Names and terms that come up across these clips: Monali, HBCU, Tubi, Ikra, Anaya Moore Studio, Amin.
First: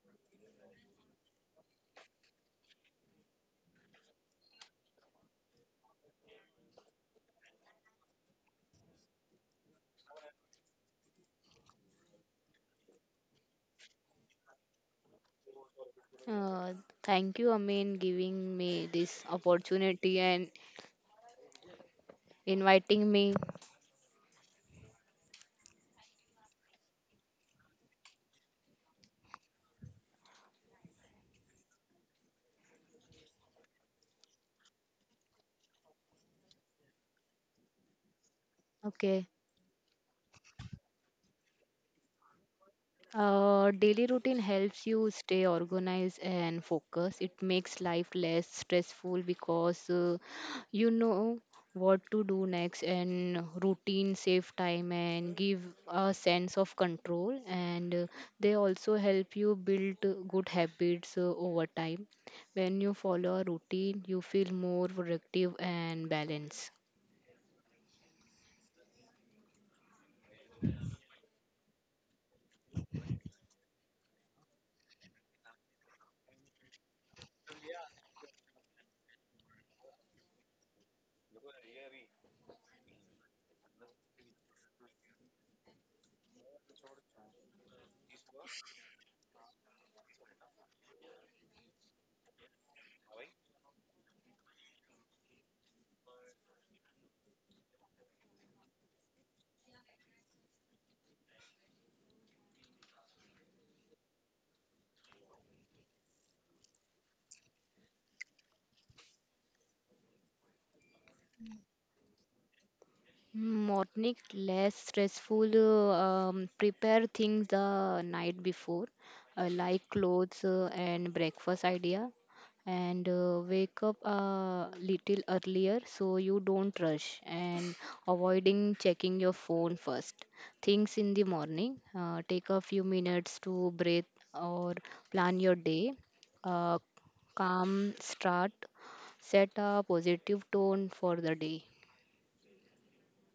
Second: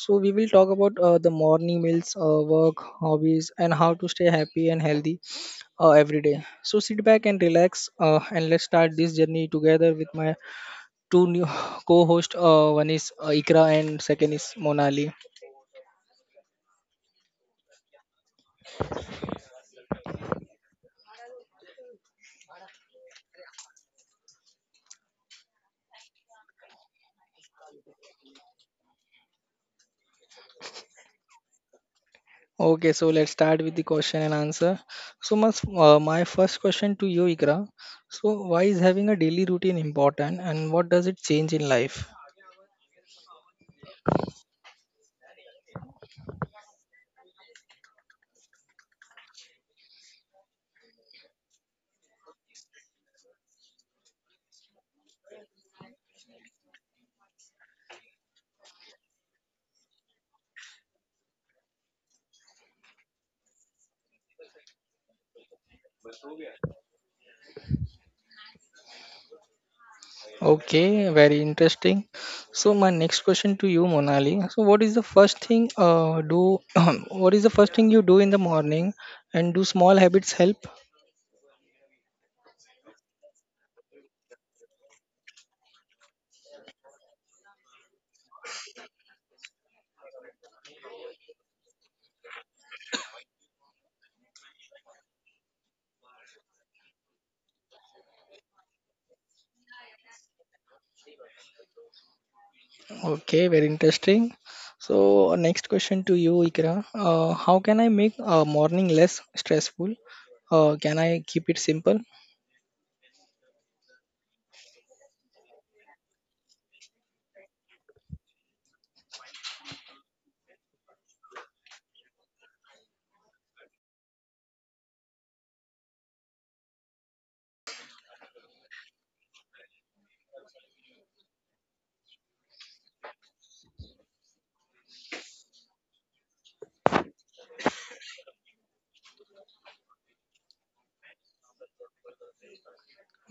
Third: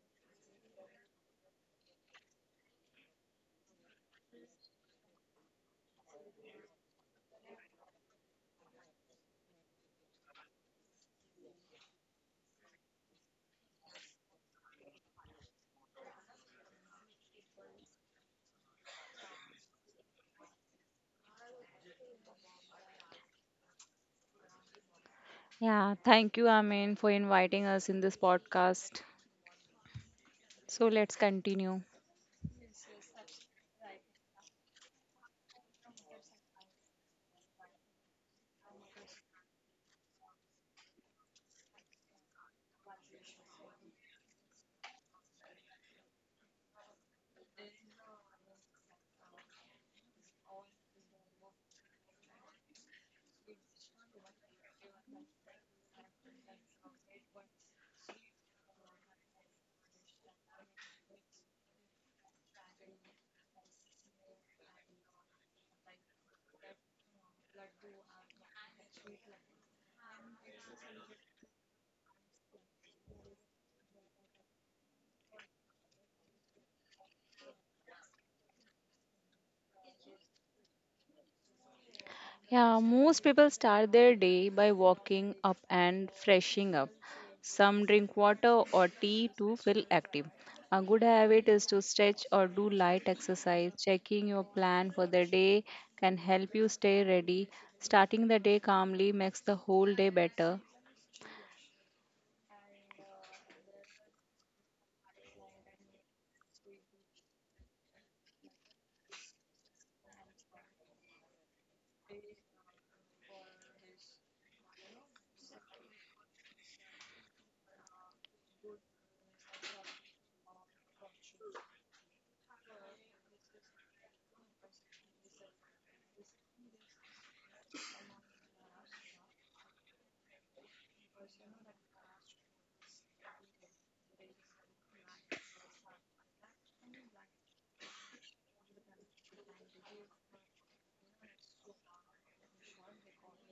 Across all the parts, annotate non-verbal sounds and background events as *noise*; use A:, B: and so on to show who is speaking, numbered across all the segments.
A: So, we will talk about the morning meals, work, hobbies, and how to stay happy and healthy every day. So, sit back and relax, and let's start this journey together with my two new *laughs* co-hosts. One is Ikra and second is Monali.
B: Uh, Thank you, Amin, giving me this opportunity and inviting me.
C: Yeah, thank you, Amin, for inviting us in this podcast. So let's continue.
A: Okay, so let's start with the question and answer. So, my first question to you, Ikra. So, why is
B: Okay.
A: having a daily routine important and what does it change in life?
B: Daily routine helps you stay organized and focused. It makes life less stressful because you know what to do next, and routine save time and give a sense of control. And they also help you build good habits over time. When you follow a routine, you feel more productive and balanced.
A: Okay, very interesting. So, my next question to you, Monali. So, what is the first thing do? *clears throat* What is the first thing you do in the morning, and do small habits help?
C: Yeah, most people start their day by walking up and freshing up. Some drink water or tea to feel active. A good habit is to stretch or do light exercise. Checking your plan for the day can help you stay ready. Starting the day calmly makes the whole day better.
A: Okay, very interesting. So, next question to you, Ikra. How can I make a morning less stressful? Can I keep it simple?
B: Morning less stressful. Prepare things the night before, like clothes and breakfast idea, and wake up a little earlier so you don't rush and avoiding checking your phone first. Things in the morning. Take a few minutes to breathe or plan your day. Uh, Calm start. Set a positive tone for the day.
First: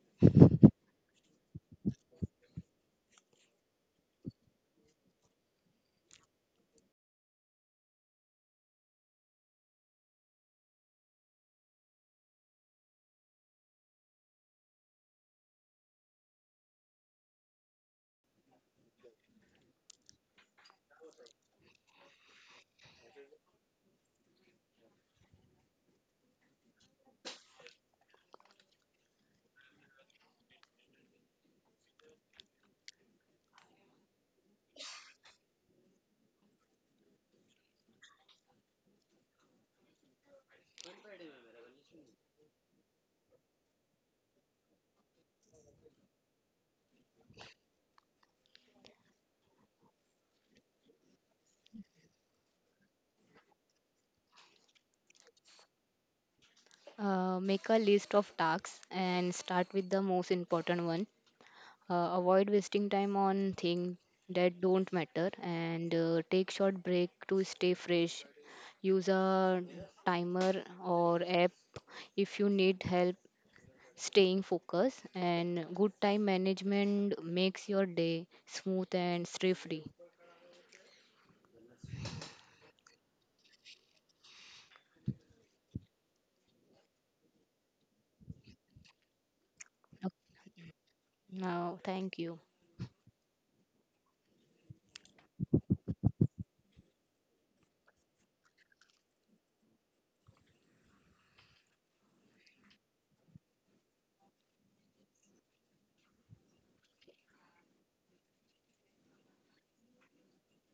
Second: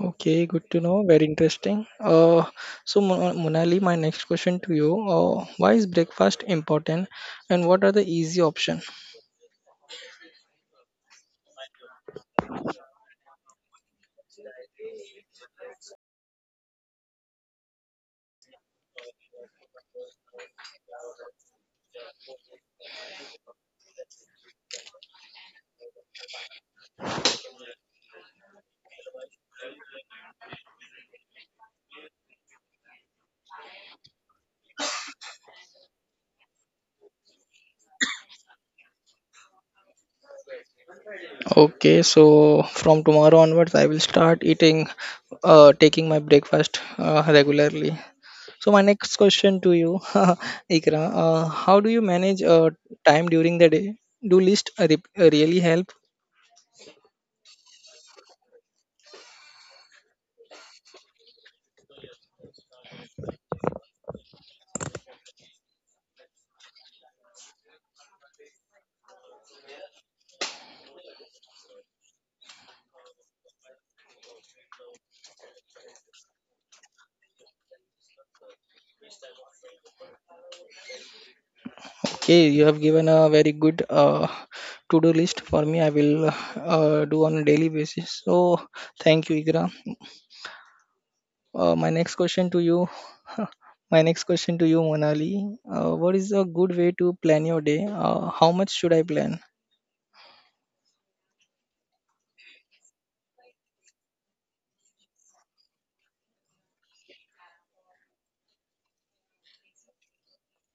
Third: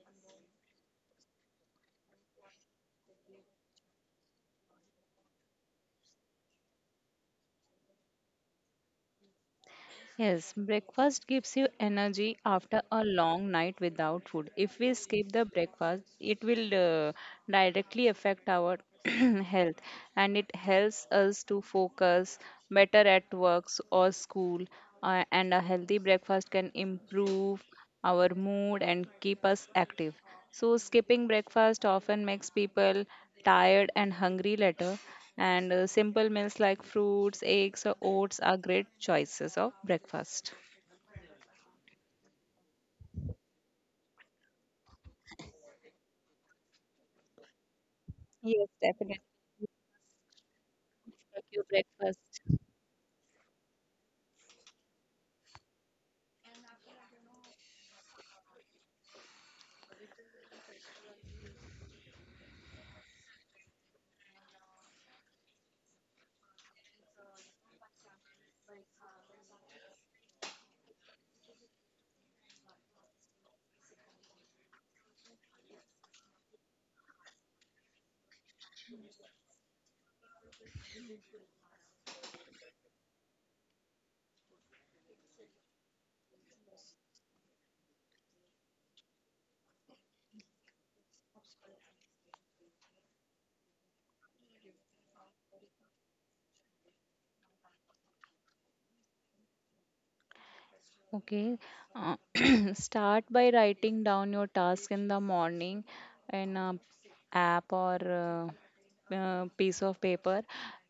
A: Okay, good to know. Very interesting. So, Monali, my next question to you. Why is breakfast important and what are the easy option?
C: Yes, breakfast gives you energy after a long night without food. If we skip the breakfast, it will directly affect our *clears throat* health, and it helps us to focus better at works or school. And a healthy breakfast can improve our mood and keep us active. So, skipping breakfast often makes people tired and hungry later. And Simple meals like fruits, eggs, or oats are great choices of breakfast.
A: Okay, so from tomorrow onwards, I will start taking my breakfast regularly.
C: Yes,
A: So my next
C: definitely.
A: question to you, *laughs* Ikra,
C: Like your
A: how do you
C: breakfast.
A: manage time during the day? Do list really help?
B: Make a list of tasks and start with the most important one. Avoid wasting time on things that don't matter and take short break to stay fresh. Use a timer or app if you need help staying focused and good time management makes your day smooth and stress free.
A: Okay, you have given a very good to-do list for me. I will do on a daily basis. So thank you, Ikra. Uh,
B: Now,
A: my next
B: thank you.
A: question to you, *laughs* my next question to you, Monali. What is a good way to plan your day? How much should I plan?
C: Okay. Uh, *clears throat* Start by writing down your task in the morning in a app or piece of paper,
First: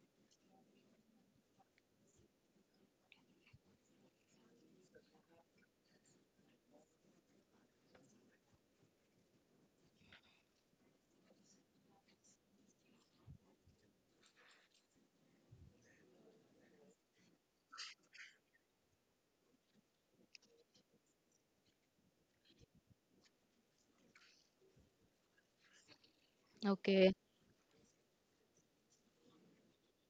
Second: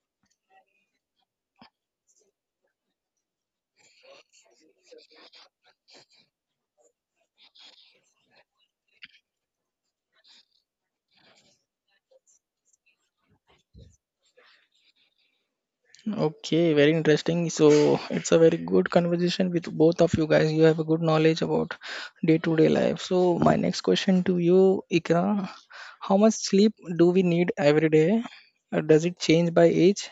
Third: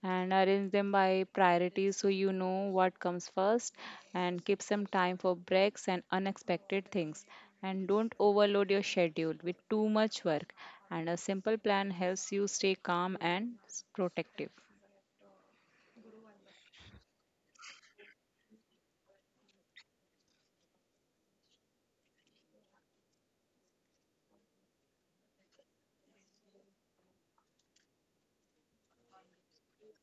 C: and arrange them by priority so you know what comes first, and keep some time for breaks and unexpected things, and don't overload your schedule with too much work. And a simple plan helps you stay calm and s- protective.
A: Okay, very interesting. So it's a very good conversation with both of you guys. You have a good knowledge about day-to-day life. So my next question to you, Ikra, how much sleep do
B: Okay.
A: we need every day? Does it change by age?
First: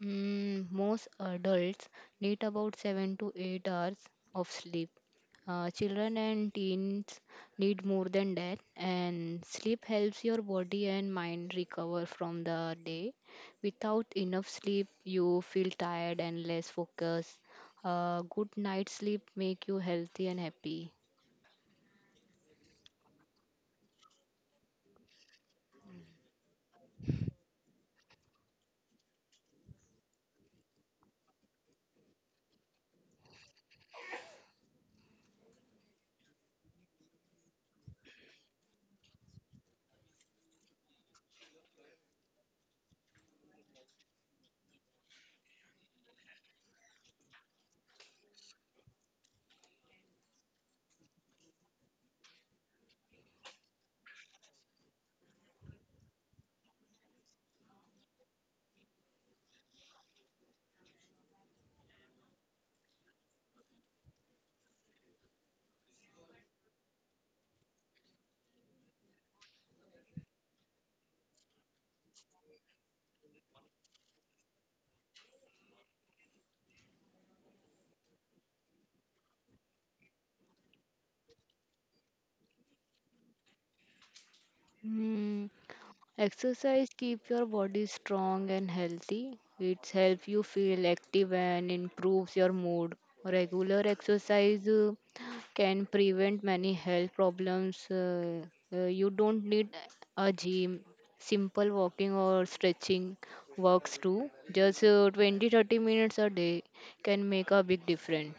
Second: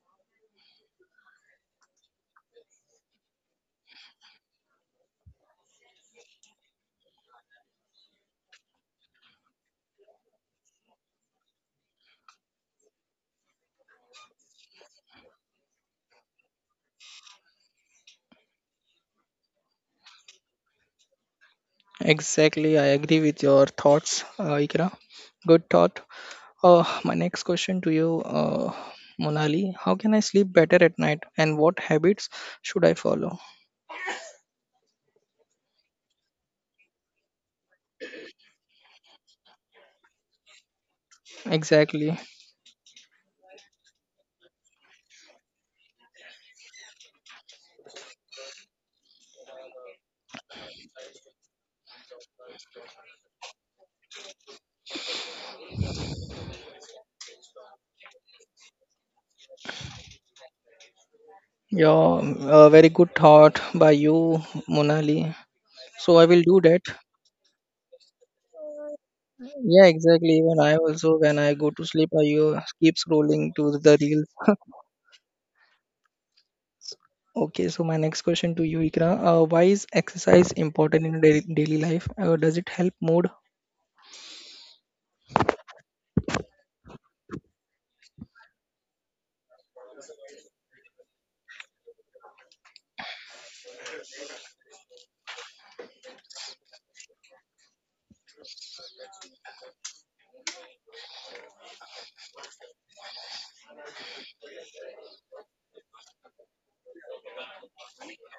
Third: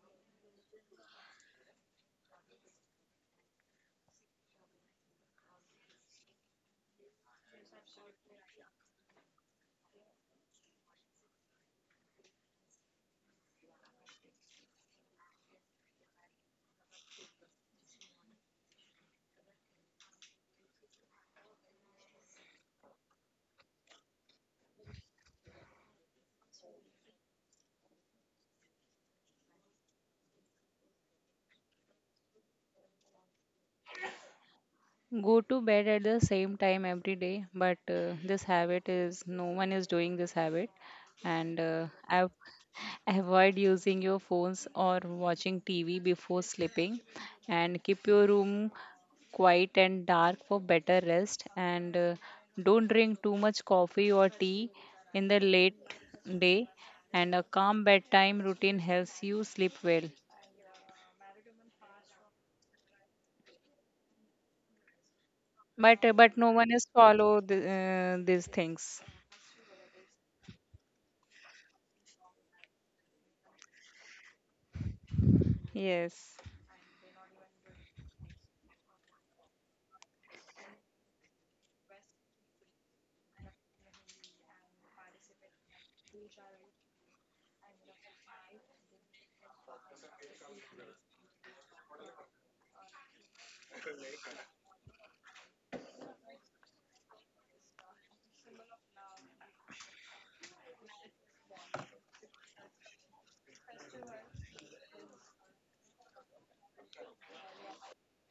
B: Most adults need about 7 to 8 hours of sleep. Children and teens need more than that, and sleep helps your body and mind recover from the day. Without enough sleep, you feel tired and less focused. A good night's sleep make you healthy and happy.
A: Exactly, I agree with your thoughts, Ikra. Good thought. My next question to you, Monali, how can I sleep better at night, and what habits should I follow?
C: Go to bed at the same time every day, but this habit is no one is doing this habit. And
A: Exactly.
C: I've, *laughs* avoid using your phones or watching tv before sleeping, and keep your room quiet and dark for better rest, and don't drink too much coffee or tea in the late day. And a calm bedtime routine helps you sleep well.
A: Yeah, a very good thought by you, Monali.
C: But uh,
A: So I
C: but
A: will
C: no
A: do
C: one
A: that.
C: is follow these things.
A: Yeah, exactly. Even I also, when I go to sleep, I keep scrolling to the reels. *laughs*
C: Yes.
A: Okay, so my next question to you, Ikra. Why is exercise important in daily life? Does it help mood?
B: Hmm. Exercise keep your body strong and healthy. It helps you feel active and improves your mood. Regular exercise can prevent many health problems. You don't need a gym. Simple walking or stretching works too. Just 20 30 minutes a day can make a big difference.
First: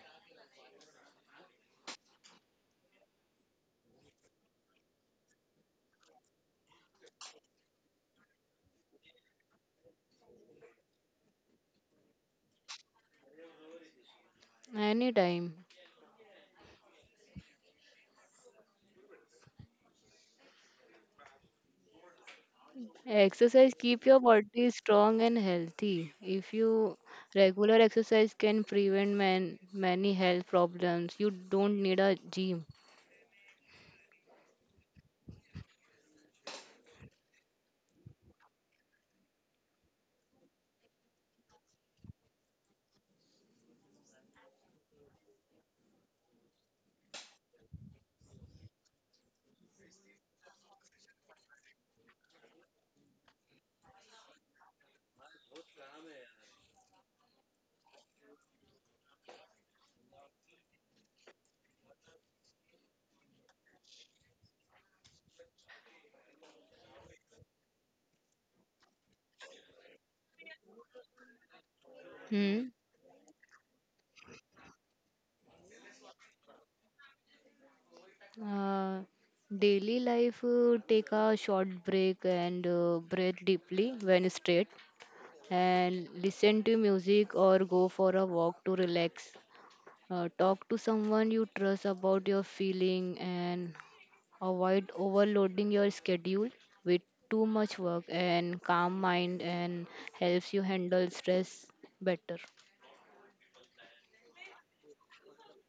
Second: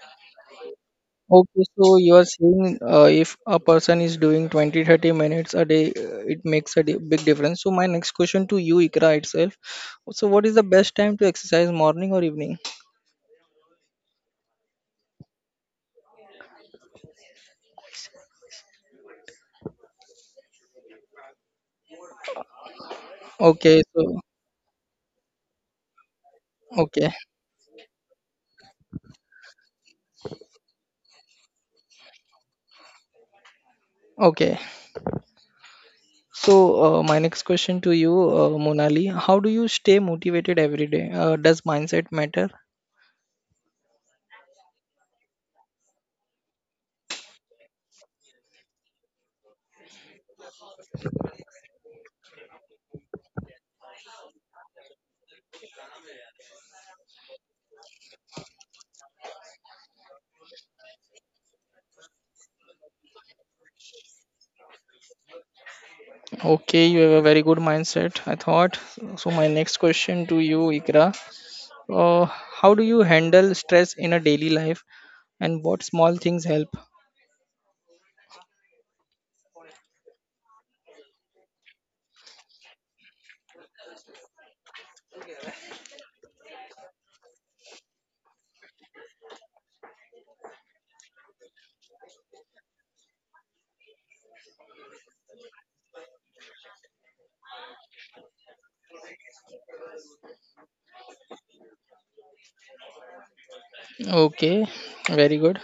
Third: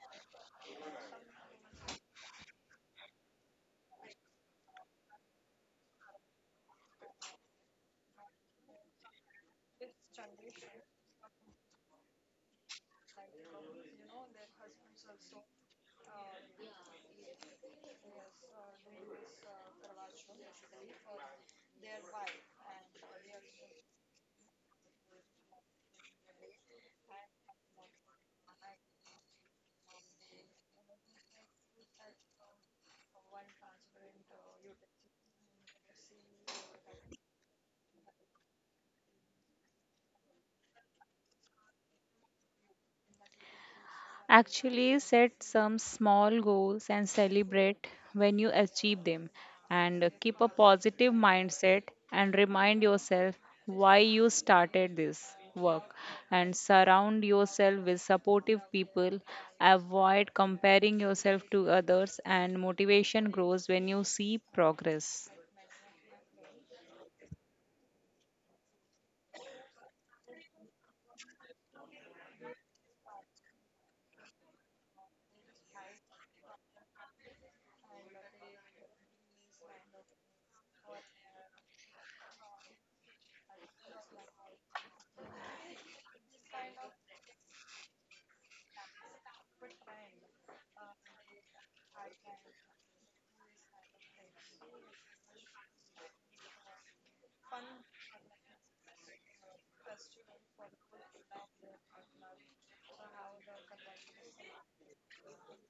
A: Okay, so you are saying if a person is doing 20 30 minutes a day, it makes a big difference. So, my next question to you, Ikra itself. So, what is the best time to exercise, morning or evening?
B: Anytime exercise
A: Okay,
B: keep your
A: so
B: body strong and healthy. If you
A: Okay,
B: regular exercise can prevent many health problems. You don't need a gym.
A: okay. So, my next question to you, Monali, how do you stay motivated every day? Does mindset matter?
C: Actually, set some small goals and celebrate when you achieve them. And keep a positive mindset and remind yourself why you started this work. And surround yourself with supportive people. Avoid comparing yourself to others, and motivation grows when you see progress.
A: Okay, you have a very good mindset, I thought. So, my next question to you, Ikra,
B: Hmm.
A: how do you handle stress in a daily life and what small things help?
B: Uh, Daily life take a short break and breathe deeply when straight and listen to music or go for a walk to relax. Talk to someone you trust about your feeling and avoid overloading your schedule with too much work and calm mind and helps you handle stress better.
A: Okay, very good.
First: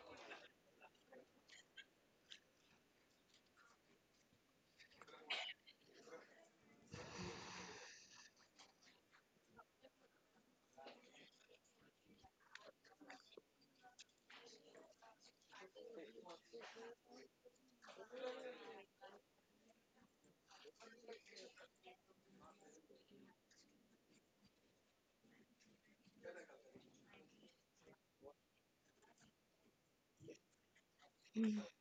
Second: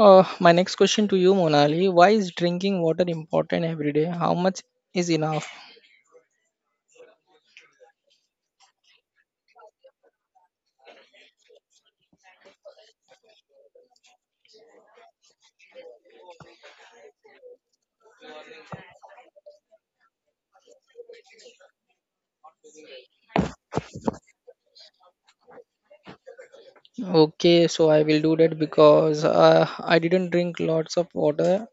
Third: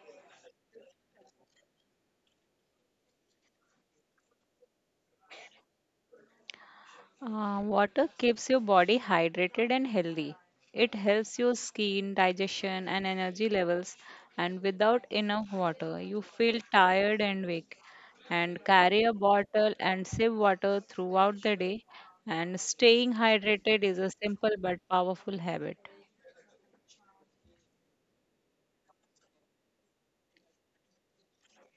A: My next question to you, Monali, why is drinking water important every day? How much is enough?
C: Water keeps your body hydrated and healthy. It helps your skin, digestion, and energy levels. And without enough water, you feel tired and weak. And carry a bottle and sip water throughout the day. And staying hydrated is a simple but powerful habit.
A: Okay, so I will do that because I didn't drink lots of water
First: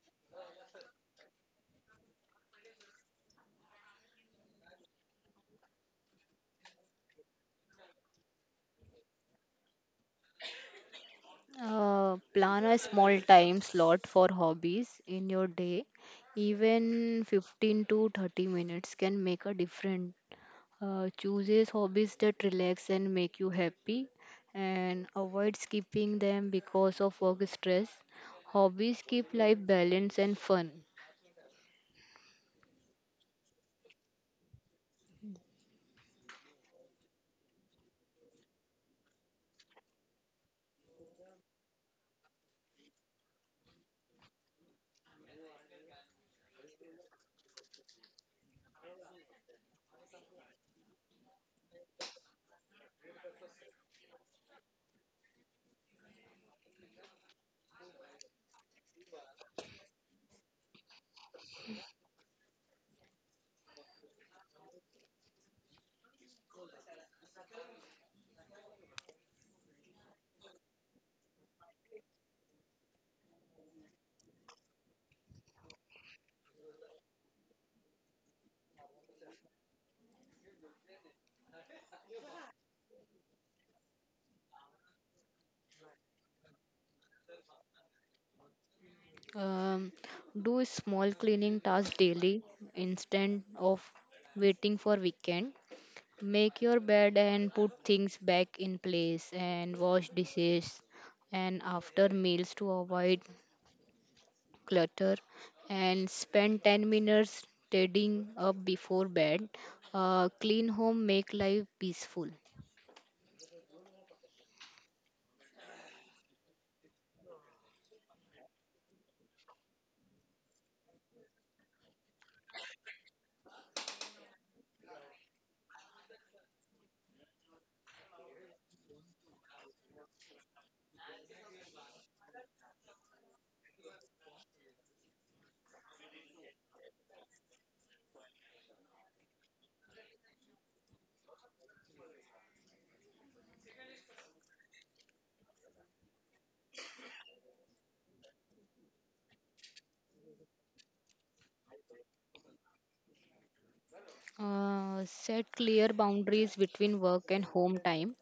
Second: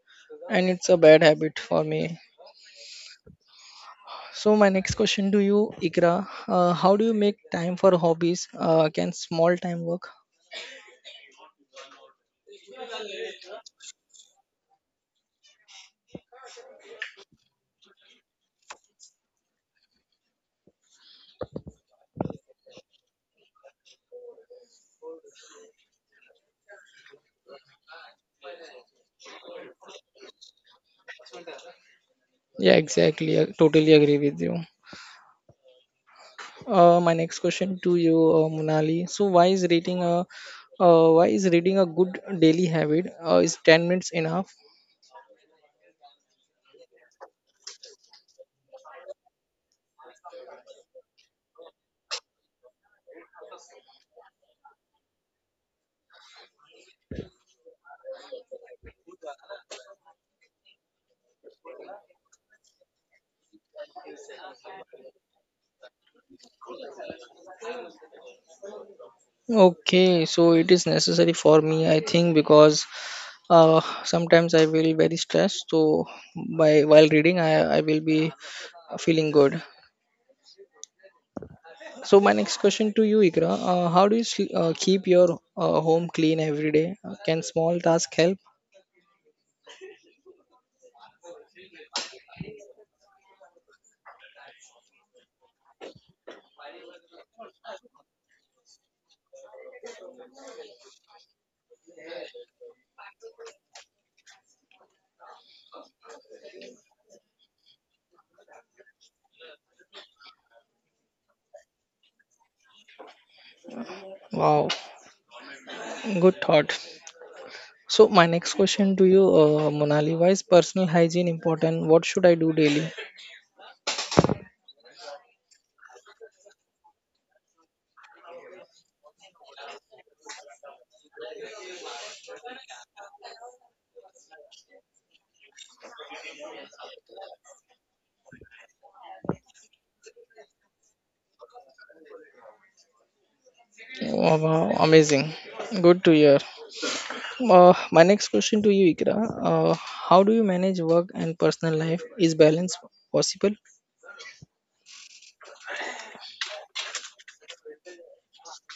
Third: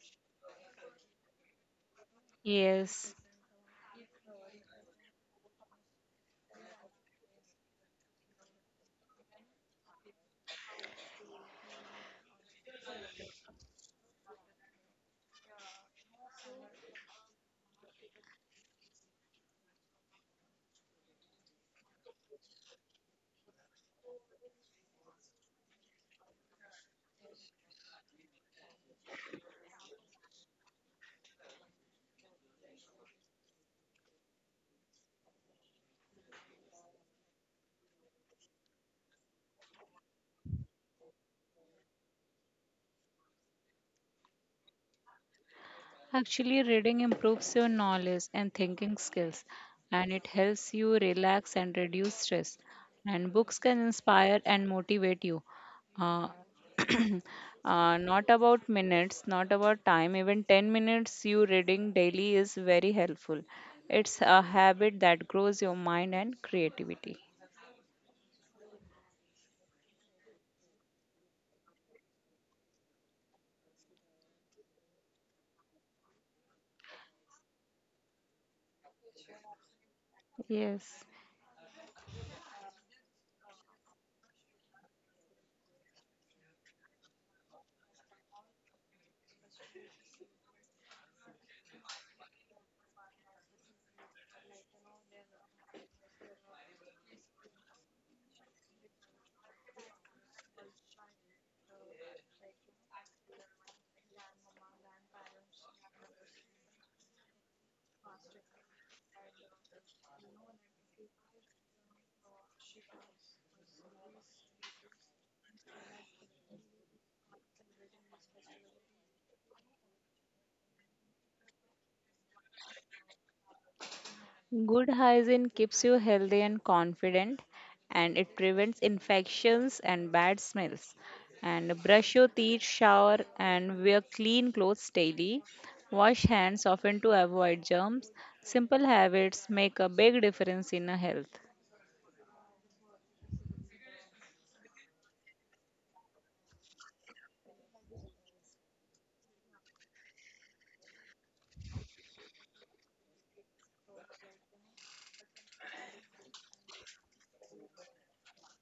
A: and it's a bad habit for me.
C: Yes.
A: So my next question to you, Ikra, how do you make time for hobbies? Can small time work?
B: Plan a small time slot for hobbies in your day. Even 15 to 30 minutes can make a difference. Chooses hobbies that relax and make you happy and avoid skipping them because of work stress. Hobbies keep life balanced and fun.
A: Yeah, exactly. I totally agree with you. My next question to you, Munali. So why is reading a good daily habit? Is 10 minutes enough?
C: Actually, reading improves your knowledge and thinking skills, and it helps you relax and reduce stress. And books can inspire and motivate you. Uh, *clears throat* Not about minutes, not about time, even 10 minutes you reading daily is very helpful. It's a habit that grows your mind and creativity.
A: Okay, so it is necessary for me, I think, because sometimes I will very stressed, so by while reading, I will be feeling good.
C: Yes.
A: So my next question to you, Ikra, how do you keep your home clean every day? Can small task help?
B: Um, do small cleaning tasks daily instead of waiting for weekend. Make your bed and put things back in place and wash dishes and after meals to avoid clutter and spend 10 minutes tidying up before bed. Clean home make life peaceful.
A: Wow, good thought. So my next question to you, Monali, why is personal hygiene important? What should I do daily?
C: Good hygiene keeps you healthy and confident, and it prevents infections and bad smells. And brush your teeth, shower, and wear clean clothes daily. Wash hands often to avoid germs. Simple habits make a big difference in a health.
A: Oh, wow, amazing. Good to hear. My next question to you, Ikra, how do you manage work and personal life? Is balance possible?
B: Set clear boundaries between work and home time.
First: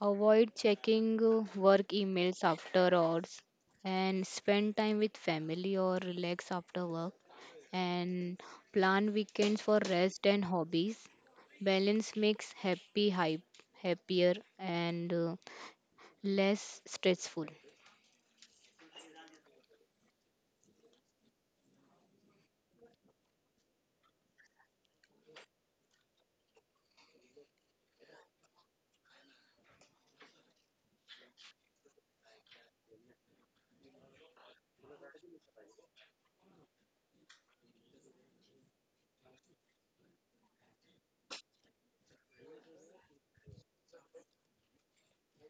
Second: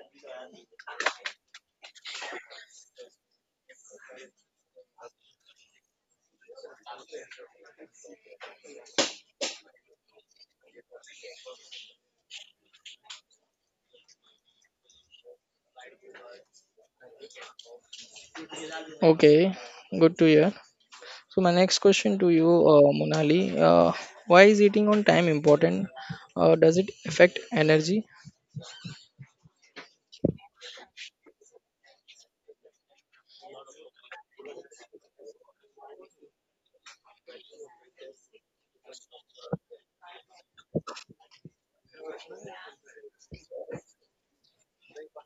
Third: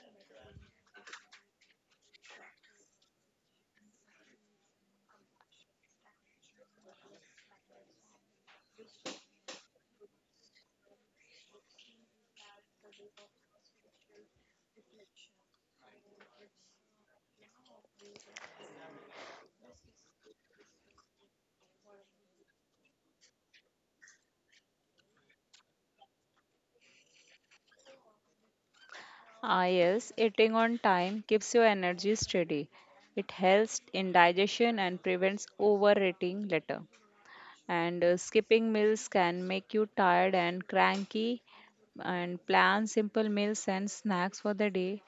B: Avoid checking work emails after hours and spend time with family or relax after work and plan weekends for rest and hobbies. Balance makes happy hype happier and less stressful.
A: Okay, good to hear. So my next question to you, Monali, why is eating on time important? Does it affect energy?
C: Ah, yes, eating on time keeps your energy steady. It helps in digestion and prevents overeating later. And skipping meals can make you tired and cranky, and plan simple meals and snacks for the day,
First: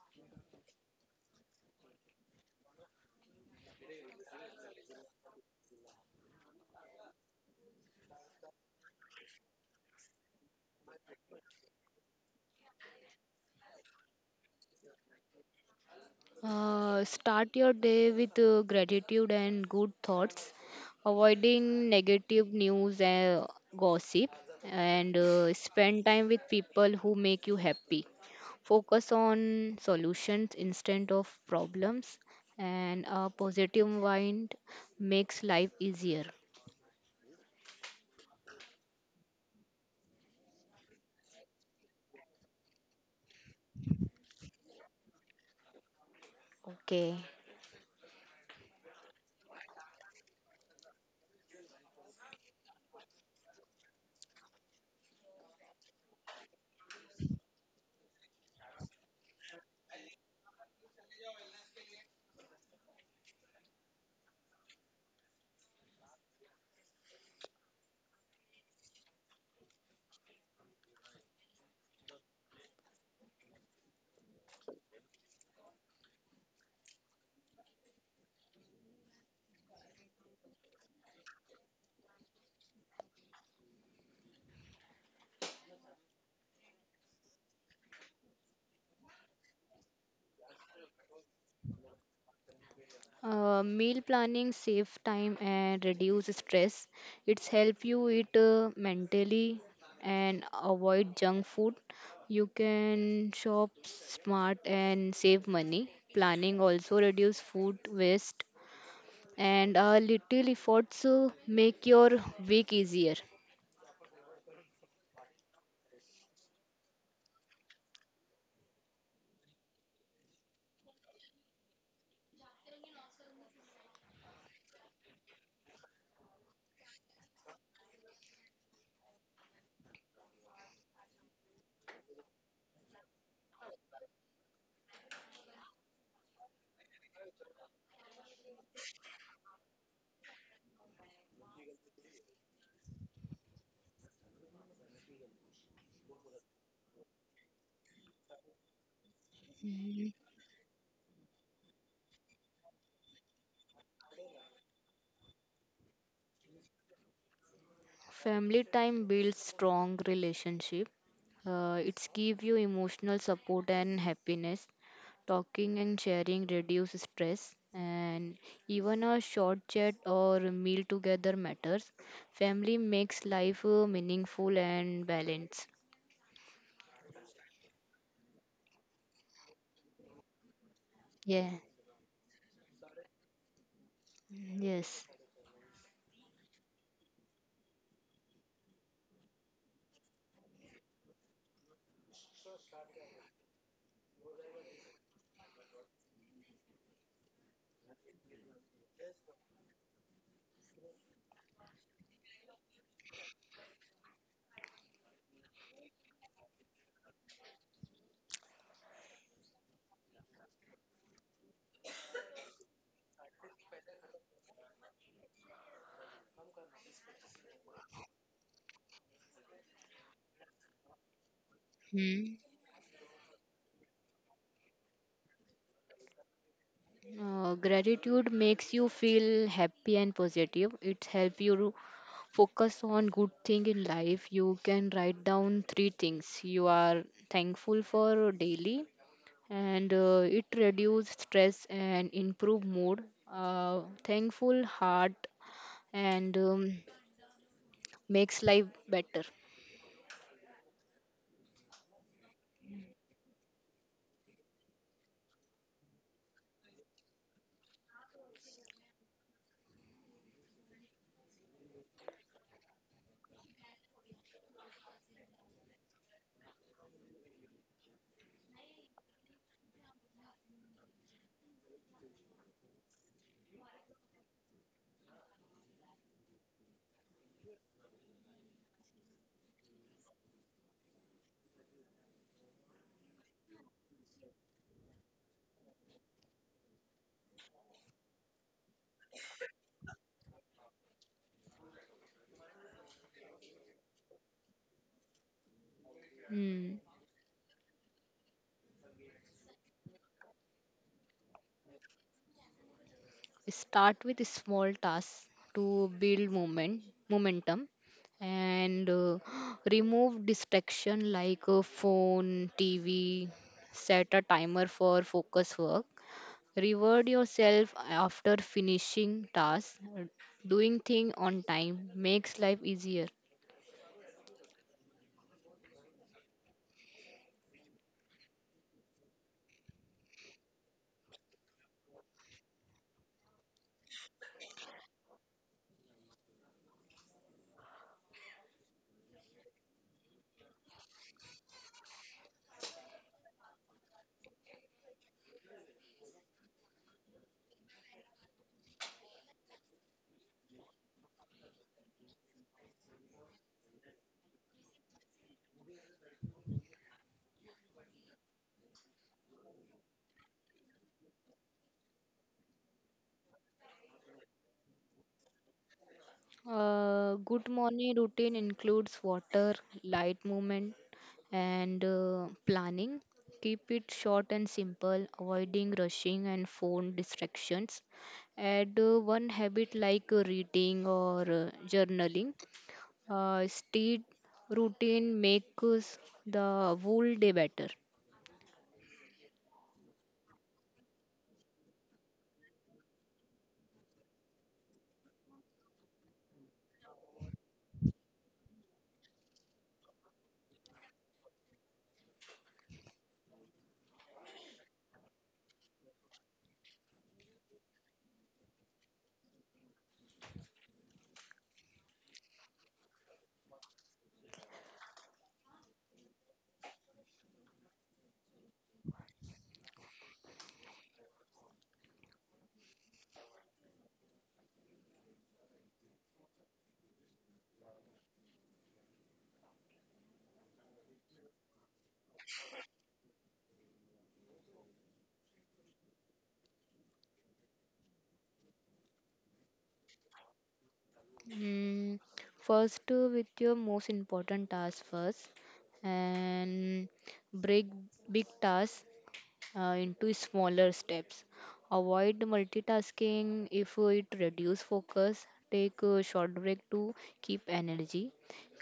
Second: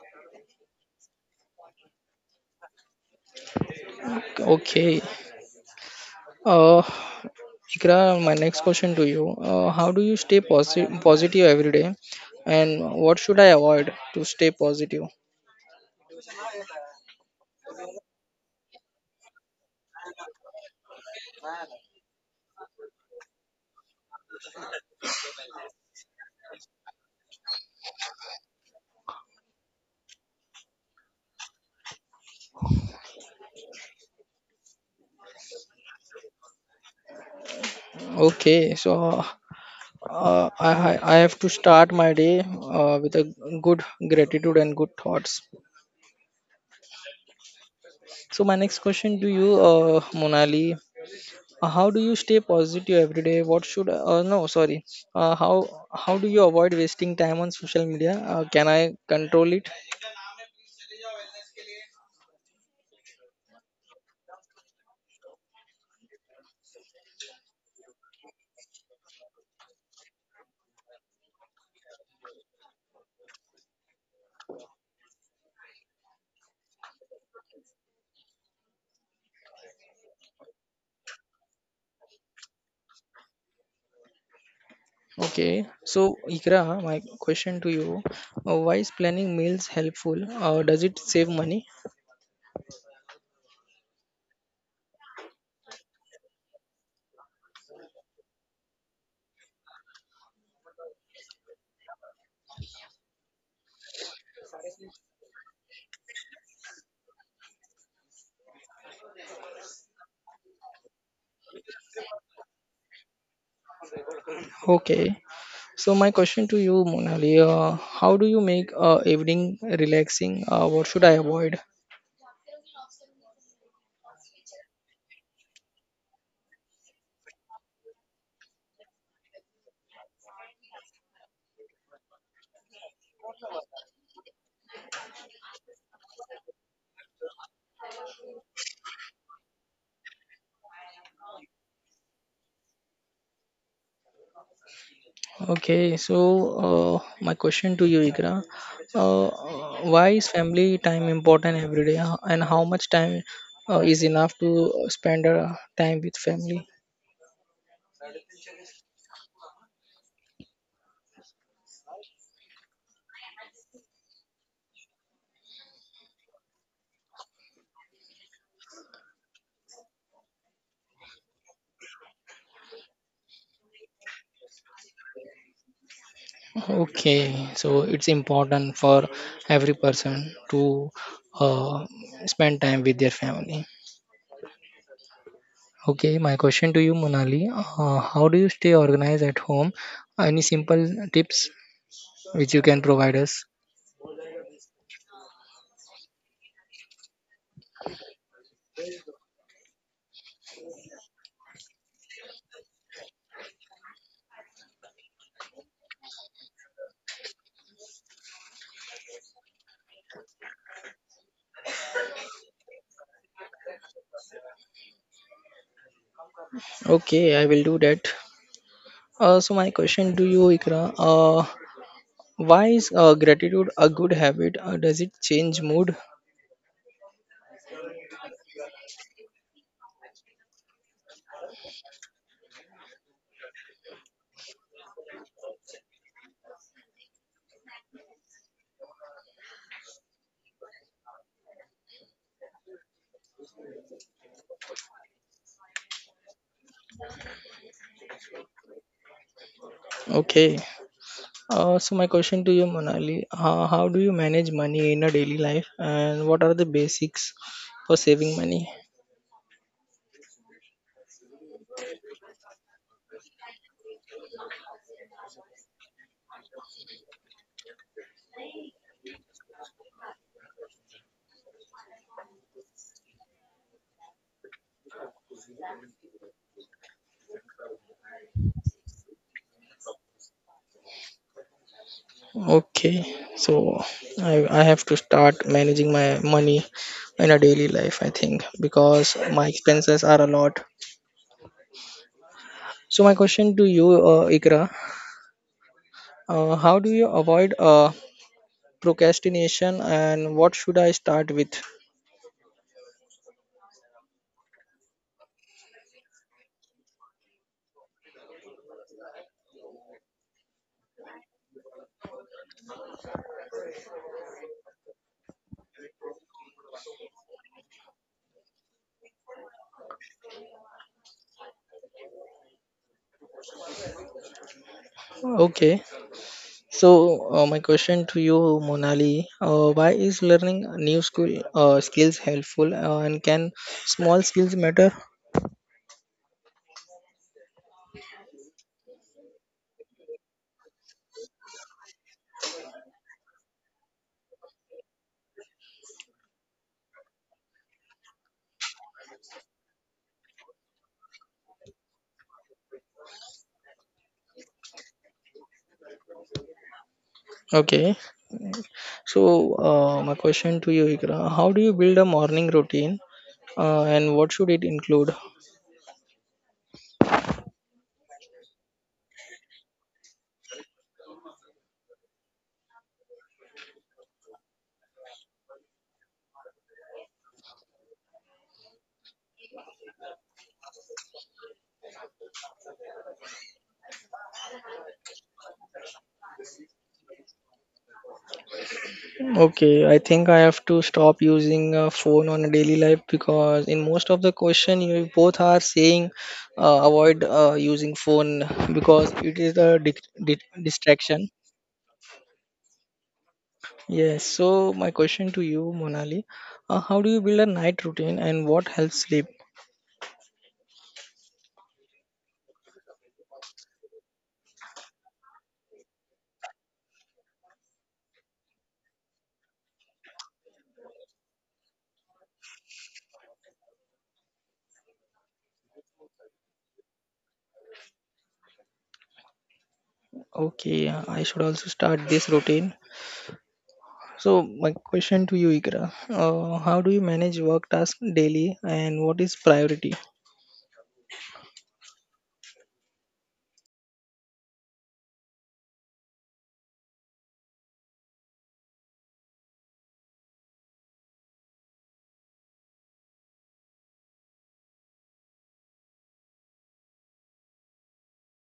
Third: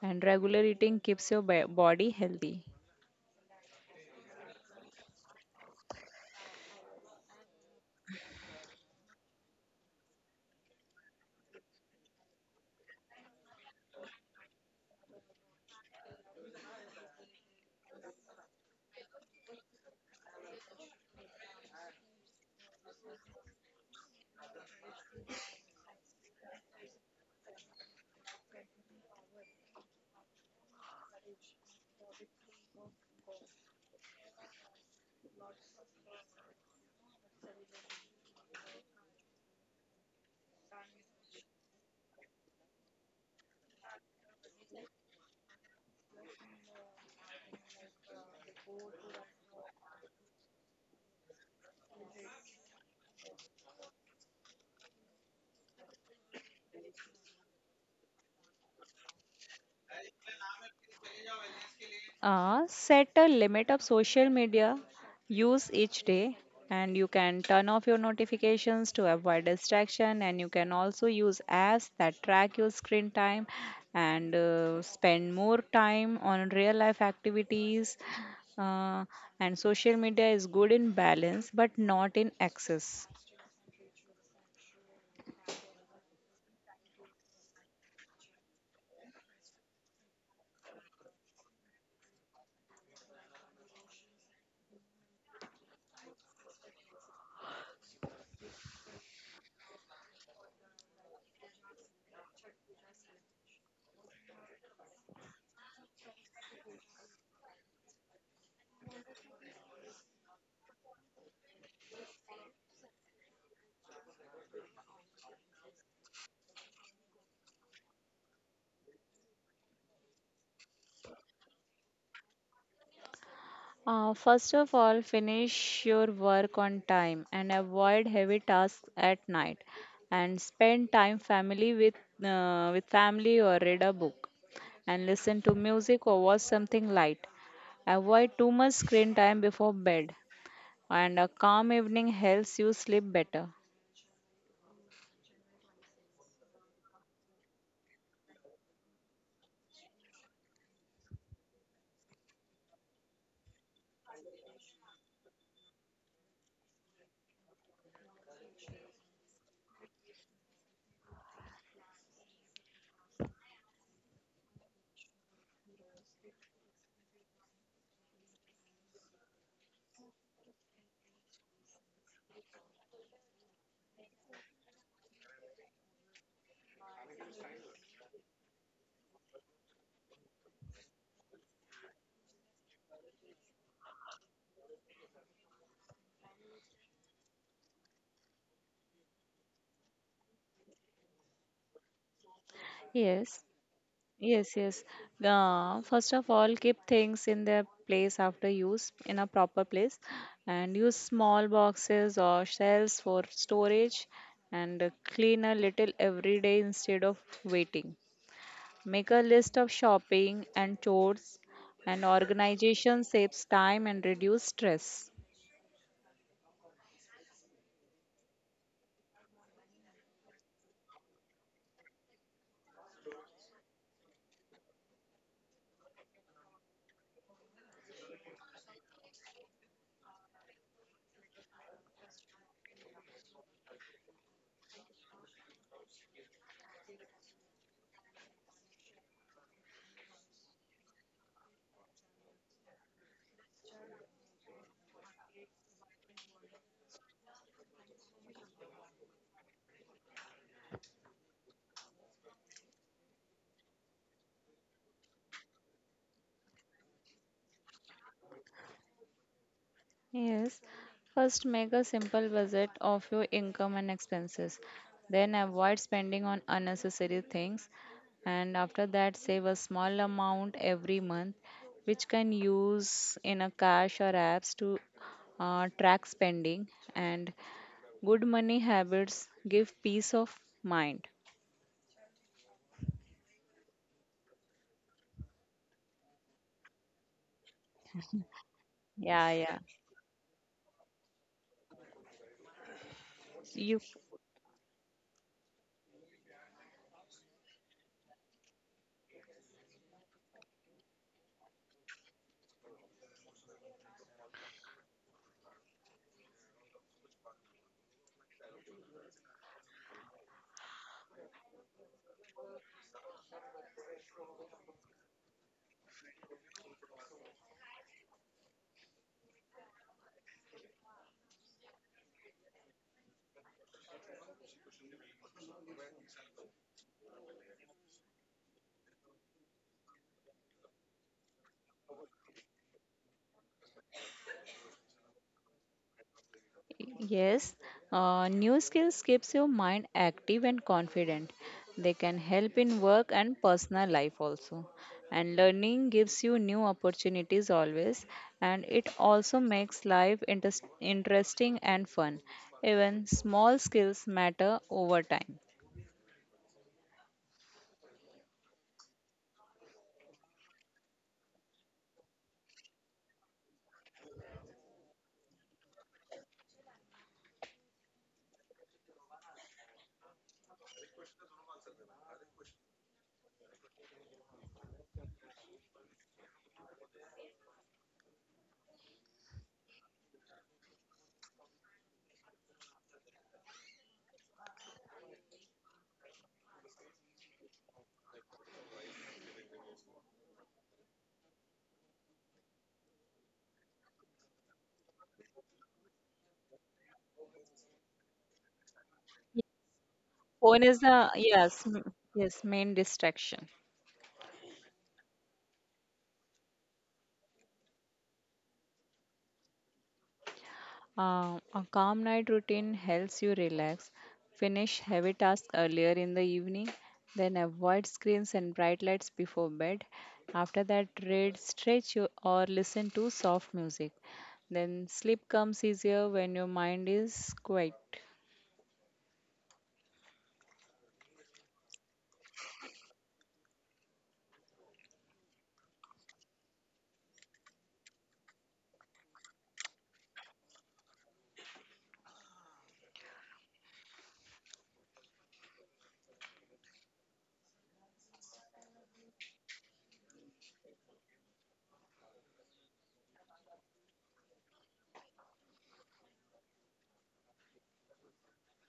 C: and regular eating keeps your ba- body healthy.
A: Okay. Uh, Ikra, my next question to you, how do you stay positive every day, and what should I avoid to stay positive?
B: Start your day with gratitude and good thoughts, avoiding negative news and gossip, and spend time with people who make you happy. Focus on solutions instead of problems, and a positive mind makes life easier.
A: Okay, so I have to start my day with a good gratitude and good thoughts.
B: Okay.
A: So my next question to you, Monali, how do you stay positive every day? What should uh, uh, no, sorry. How do you avoid wasting time on social media? Can I control it?
C: Set a limit of social media use each day, and you can turn off your notifications to avoid distraction. And you can also use apps that track your screen time, and spend more time on real life activities. Uh, and social media is good in balance but not in excess.
A: Okay. So Ikra, my question to you: Why is planning meals helpful? Does it save money?
B: Meal planning save time and reduce stress. It's help you eat mentally and avoid junk food. You can shop smart and save money. Planning also reduce food waste and little efforts make your week easier.
A: Okay. So my question to you, Monali: How do you make evening relaxing? What should I avoid?
C: First of all, finish your work on time and avoid heavy tasks at night. And spend time family with family or read a book, and listen to music or watch something light. Avoid too much screen time before bed, and a calm evening helps you sleep better.
A: Okay, so my question to you, Ikra, uh, why is family time important every day, and how much time is enough to spend time with family?
B: Family time builds strong relationship. It's give you emotional support and happiness. Talking and sharing reduce stress and even a short chat or meal together matters. Family makes life meaningful and balanced.
A: Okay, so it's important for every person to
B: Yeah.
A: uh, spend time with their family.
B: Yes.
A: Okay, my question to you, Monali, how do you stay organized at home? Any simple tips which you can provide
C: Yes.
A: us?
C: Yes. First of all, keep things in their place after use in a proper place, and use small boxes or shelves for storage, and clean a little every day instead of waiting. Make a list of shopping and chores, and organization saves time and reduce stress.
A: Okay, I will do that. So my question to you, Ikra,
B: Hmm.
A: why is gratitude a good habit? Does it change mood?
B: Gratitude makes you feel happy and positive. It helps you to focus on good thing in life. You can write down three things you are thankful for daily, and it reduce stress and improve mood. Thankful heart and makes life better.
A: Okay. So my question to you, Monali, how do you manage money in a daily life, and what are the basics for saving money?
C: Yes, first make a simple budget of your income and expenses. Then avoid spending on unnecessary things, and after that save a small amount every month which can use in a cash or apps to track spending, and good money habits give peace of mind.
A: Okay, so I have to start managing my money in a daily life, I think,
C: Yeah,
A: because
C: yeah.
A: my expenses are a lot. So my
C: You.
A: question to you, Ikra,
B: Hmm.
A: how do you avoid procrastination and what should I start with?
B: Start with small tasks to build momentum and *gasps* remove distraction like a phone tv. Set a timer for focus work. Reward yourself after finishing tasks. Doing thing on time makes life easier.
A: Okay, so my question to you, Monali, why is learning new school skills helpful and can small skills matter?
C: Yes, new skills keeps your mind active and confident. They can help in work and personal life also. And learning gives you new opportunities always, and it also makes life interesting and fun. Even small skills matter over time.
A: Okay, so my question to you, Ikra, how do you build a morning routine and what should it include?
B: Good morning routine includes water, light movement, and planning. Keep it short and simple, avoiding rushing and phone distractions. Add one habit like reading or journaling. Steady routine makes the whole day better.
A: Okay, I think I have to stop using a phone on a daily life because in most of the question you both are saying avoid using phone because it is a di
C: Phone
A: di
C: is the
A: distraction.
C: yes, m- yes, main distraction.
A: Yes, so my question to you, Monali, how do you build a night routine and what helps sleep?
C: A calm night routine helps you relax, finish heavy tasks earlier in the evening, then avoid screens and bright lights before bed. After that, read, stretch, you- or listen to soft music. Then sleep comes easier when your mind is quiet.
A: Okay, I should also start this routine. So my question to you, Ikra, how do you manage work tasks daily and what is priority?
B: Mm, First, with your most important task first, and break big tasks into smaller steps. Avoid multitasking if it reduces focus. Take a short break to keep energy.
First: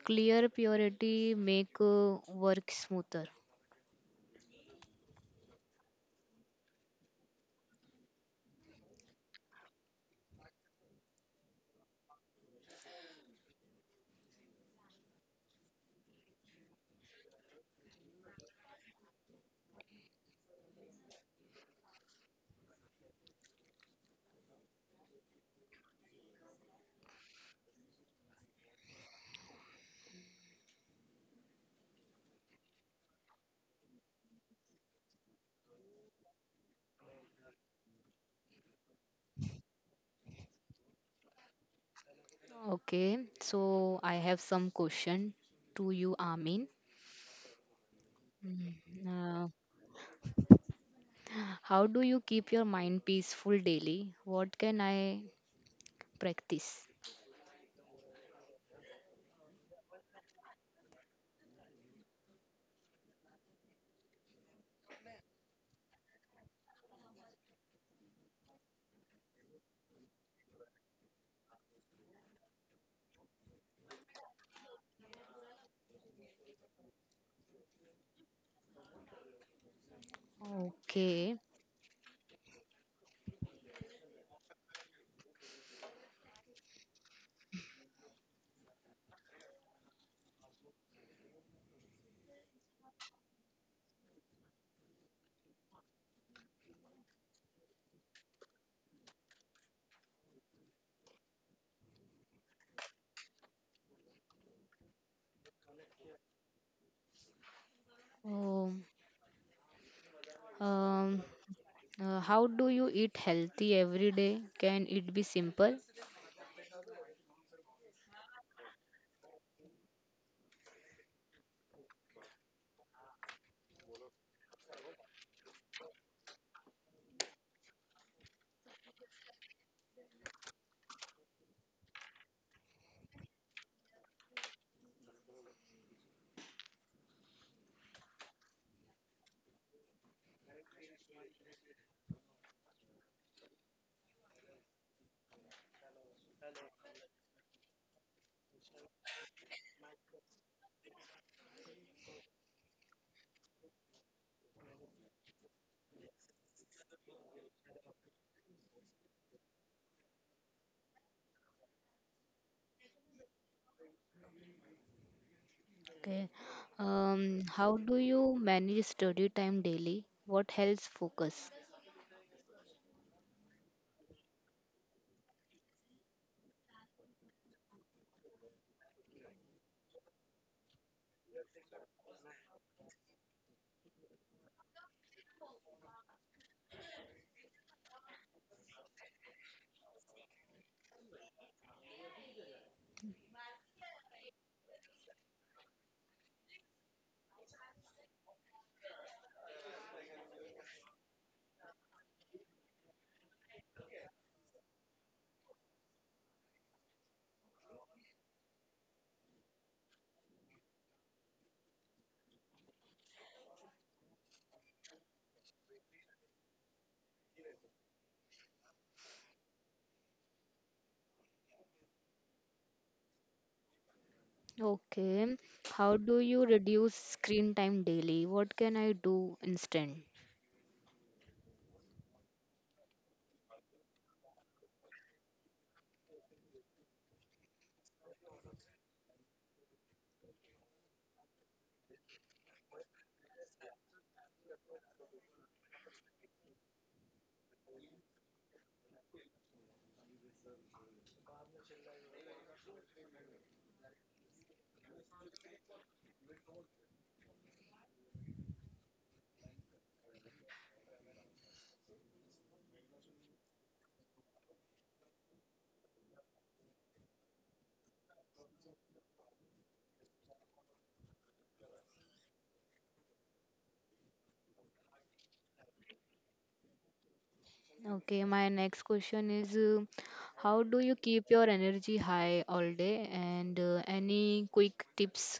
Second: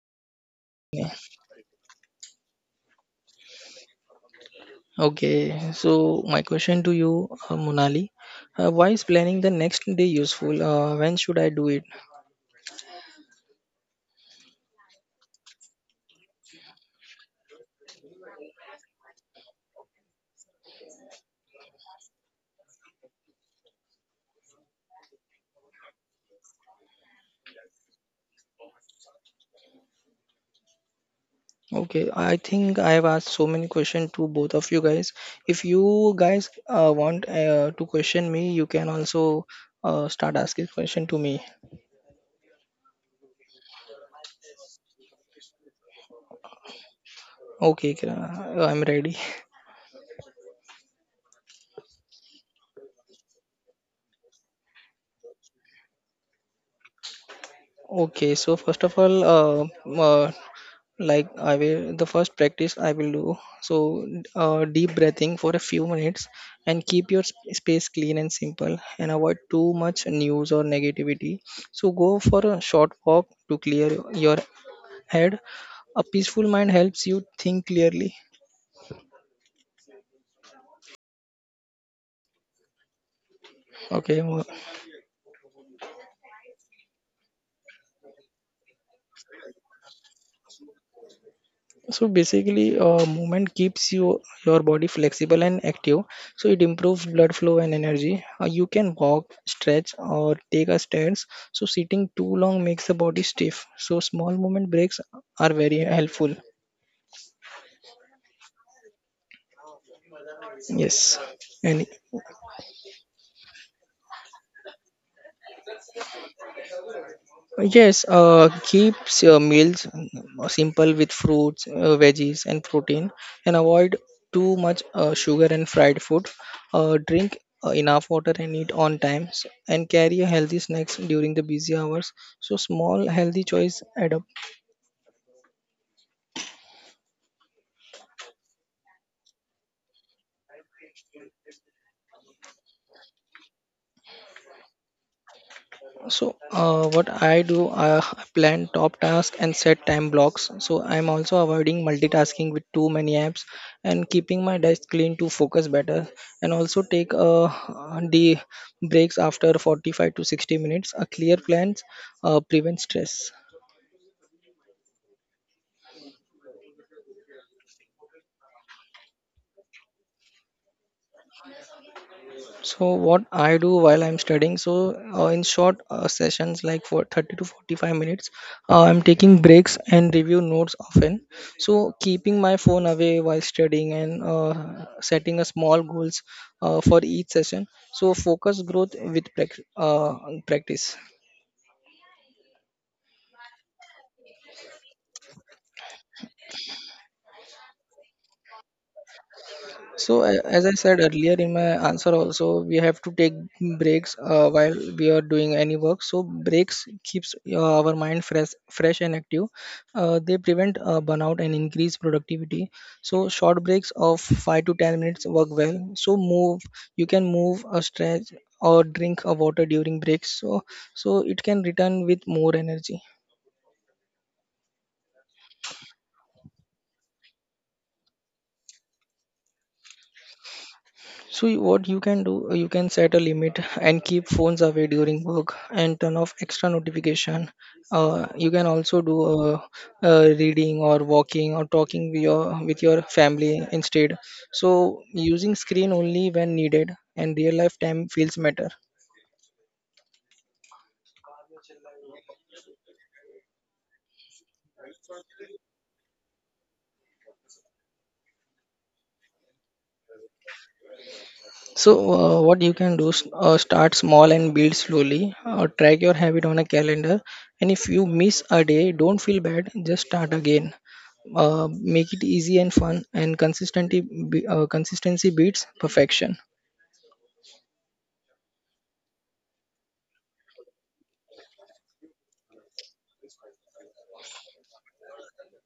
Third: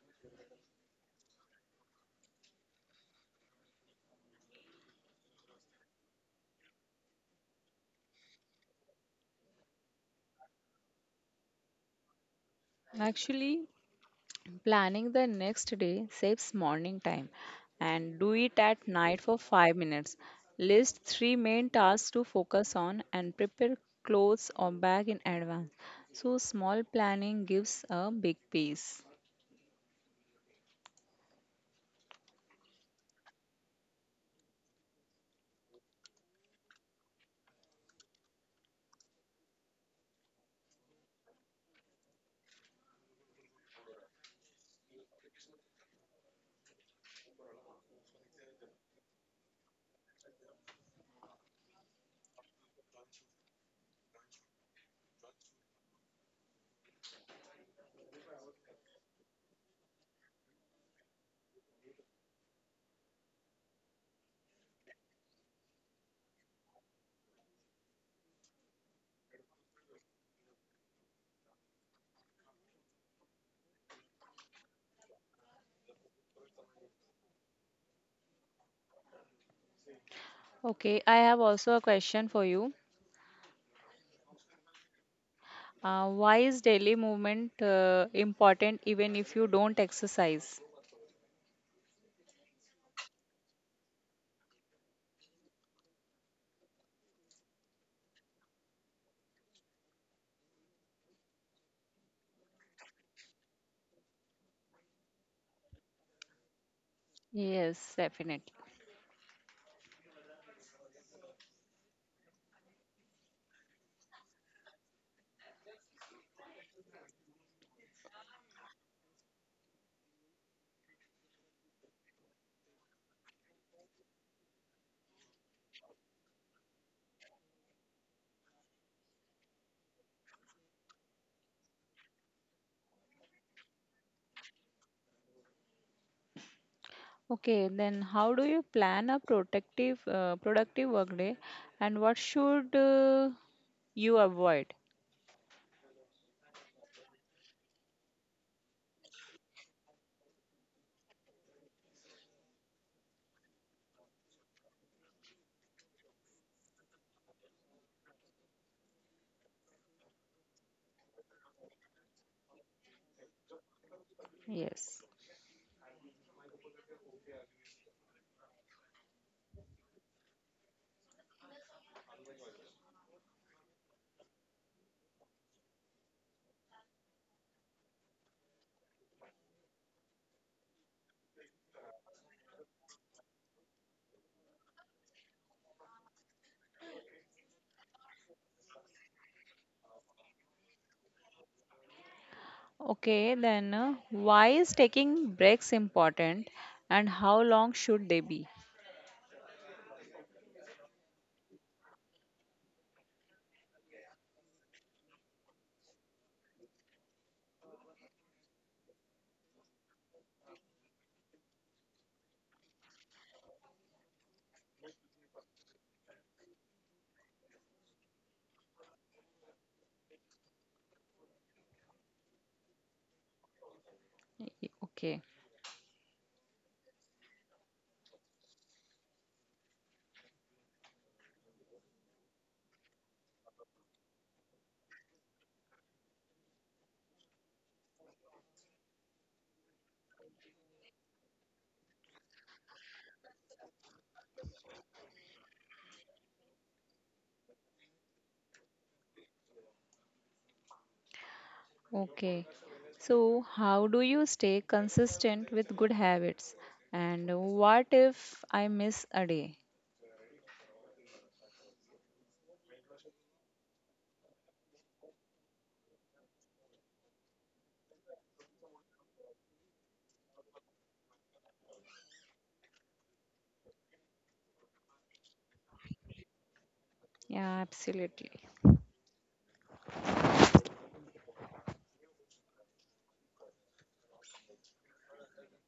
B: Clear priority make work smoother.
A: Okay, so my question to you, Monali, why is planning the next day useful? When should I do it?
C: Actually, planning the next day saves morning time, and do it at night for 5 minutes. List three main tasks to focus on and prepare clothes or bag in advance. So, small planning gives a big peace.
A: Okay, I think I have asked so many questions to both of you guys. If you guys want to question me, you can also start asking question to me.
B: Okay, so I have some question to you, Amin.
A: Okay, Kira,
B: Mm,
A: I'm ready. *laughs*
B: uh, how do you keep your mind peaceful daily? What can I practice?
A: Okay, so first of all, uh, like I will the first practice, I will do. So deep breathing for a few minutes. And keep your space clean and simple, and avoid too much news or negativity. So go for a short walk to clear your head. A peaceful mind helps you think clearly.
C: Okay, I
B: Okay.
C: have also a question for you.
A: Okay,
C: Why is daily movement important even if you don't exercise?
A: so basically, movement keeps your body flexible and active. So it improves blood flow and energy. You can walk, stretch, or take a stance. So sitting too long makes the body stiff, so small movement breaks are very helpful.
C: Yes, definitely.
B: Um,
A: Yes,
B: um,
A: and
B: How do you eat healthy every day? Can it be simple?
A: Yes, keeps your meals simple with fruits, veggies, and protein, and avoid too much sugar and fried food. Drink enough water and eat on time, and carry a healthy snacks during the busy hours. So small healthy choice add up.
C: Okay, then how do you plan a protective, productive workday, and what should you avoid?
A: So what I do, I plan top tasks and set time blocks. So I'm also avoiding multitasking with too many apps and keeping my desk clean to focus better. And also take the breaks after 45 to 60 minutes. A clear plans prevents stress.
C: Yes.
B: Okay. How do you manage study time daily? What helps focus?
A: So what I do while I'm studying, so in short sessions like for 30 to 45 minutes, I'm taking breaks and review notes often. So keeping my phone away while studying, and setting a small goals for each session. So focus growth with practice.
C: Okay, then why is taking breaks important, and how long should they be?
A: So as I said earlier in my answer also, we have to take breaks while we are doing any work. So breaks keeps our mind fresh and active. They prevent burnout and increase productivity. So short breaks of 5 to 10 minutes work well. So you can move a stretch or drink a water during breaks. So it can return with more energy.
C: Okay,
B: Okay. How do you reduce screen time daily? What can I do instead?
A: What you can do, you can set a limit and keep phones away during work and turn off extra notification. You can also do reading or walking or talking with your family instead. So using screen only when needed and real life time feels better.
C: okay. So, how do you stay consistent with good habits? And what if I miss a day?
A: So, what you can do is start small and build slowly. Track your habit on a calendar, and if you miss a day, don't feel bad. Just start again. Make it easy and fun, and consistency beats perfection.
C: Yeah,
B: Okay,
C: absolutely.
B: my next question is how do you keep your energy high all day and any quick tips?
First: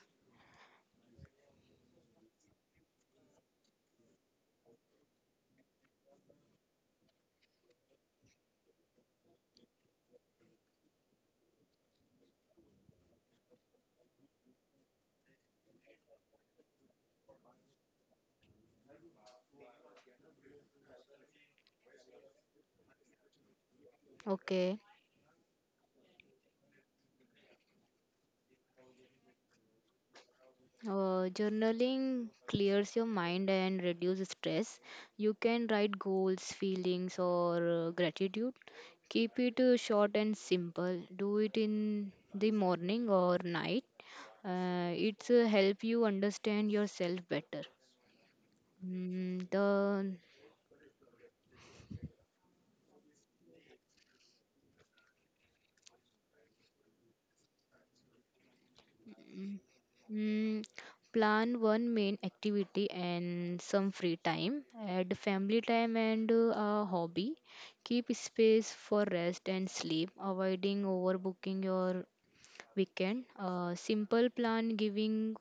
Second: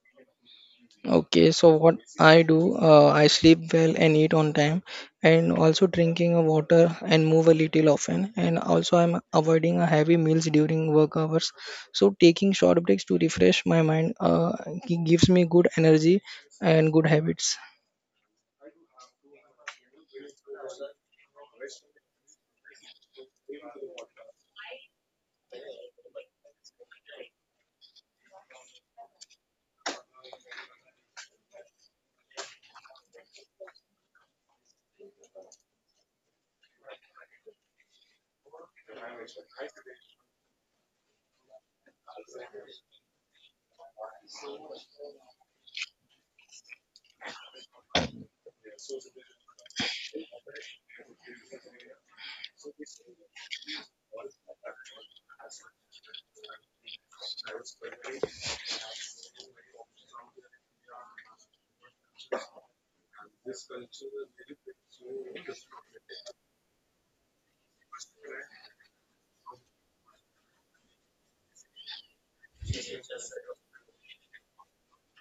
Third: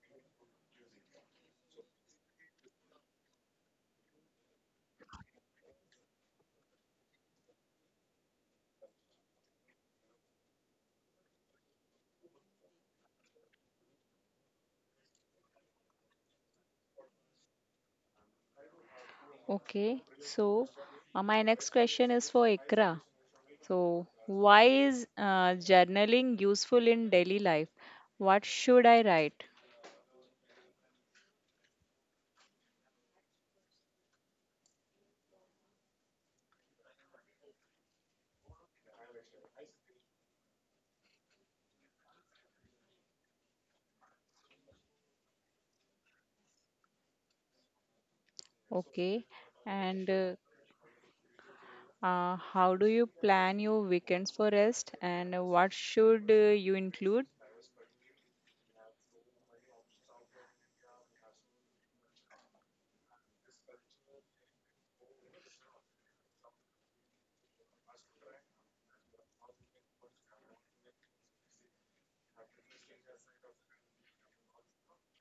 A: Okay, so what I do, I sleep well and eat on time, and also drinking a water and move a little often. And also, I'm avoiding a heavy meals during work hours. So taking short breaks to refresh my mind gives me good energy and good habits.
C: Okay, so my next question is for Ikra. So,
B: Okay.
C: why is journaling useful in daily life? What should I write?
B: Journaling clears your mind and reduces stress. You can write goals, feelings, or gratitude. Keep it short and simple. Do it in the morning or night. It's help you understand yourself better. Mm,
C: Okay.
B: the
C: And how do you plan your weekends for rest? And what should you include?
B: Mm, Plan one main activity and some free time. Add family time and a hobby. Keep space for rest and sleep, avoiding overbooking your weekend. A simple plan giving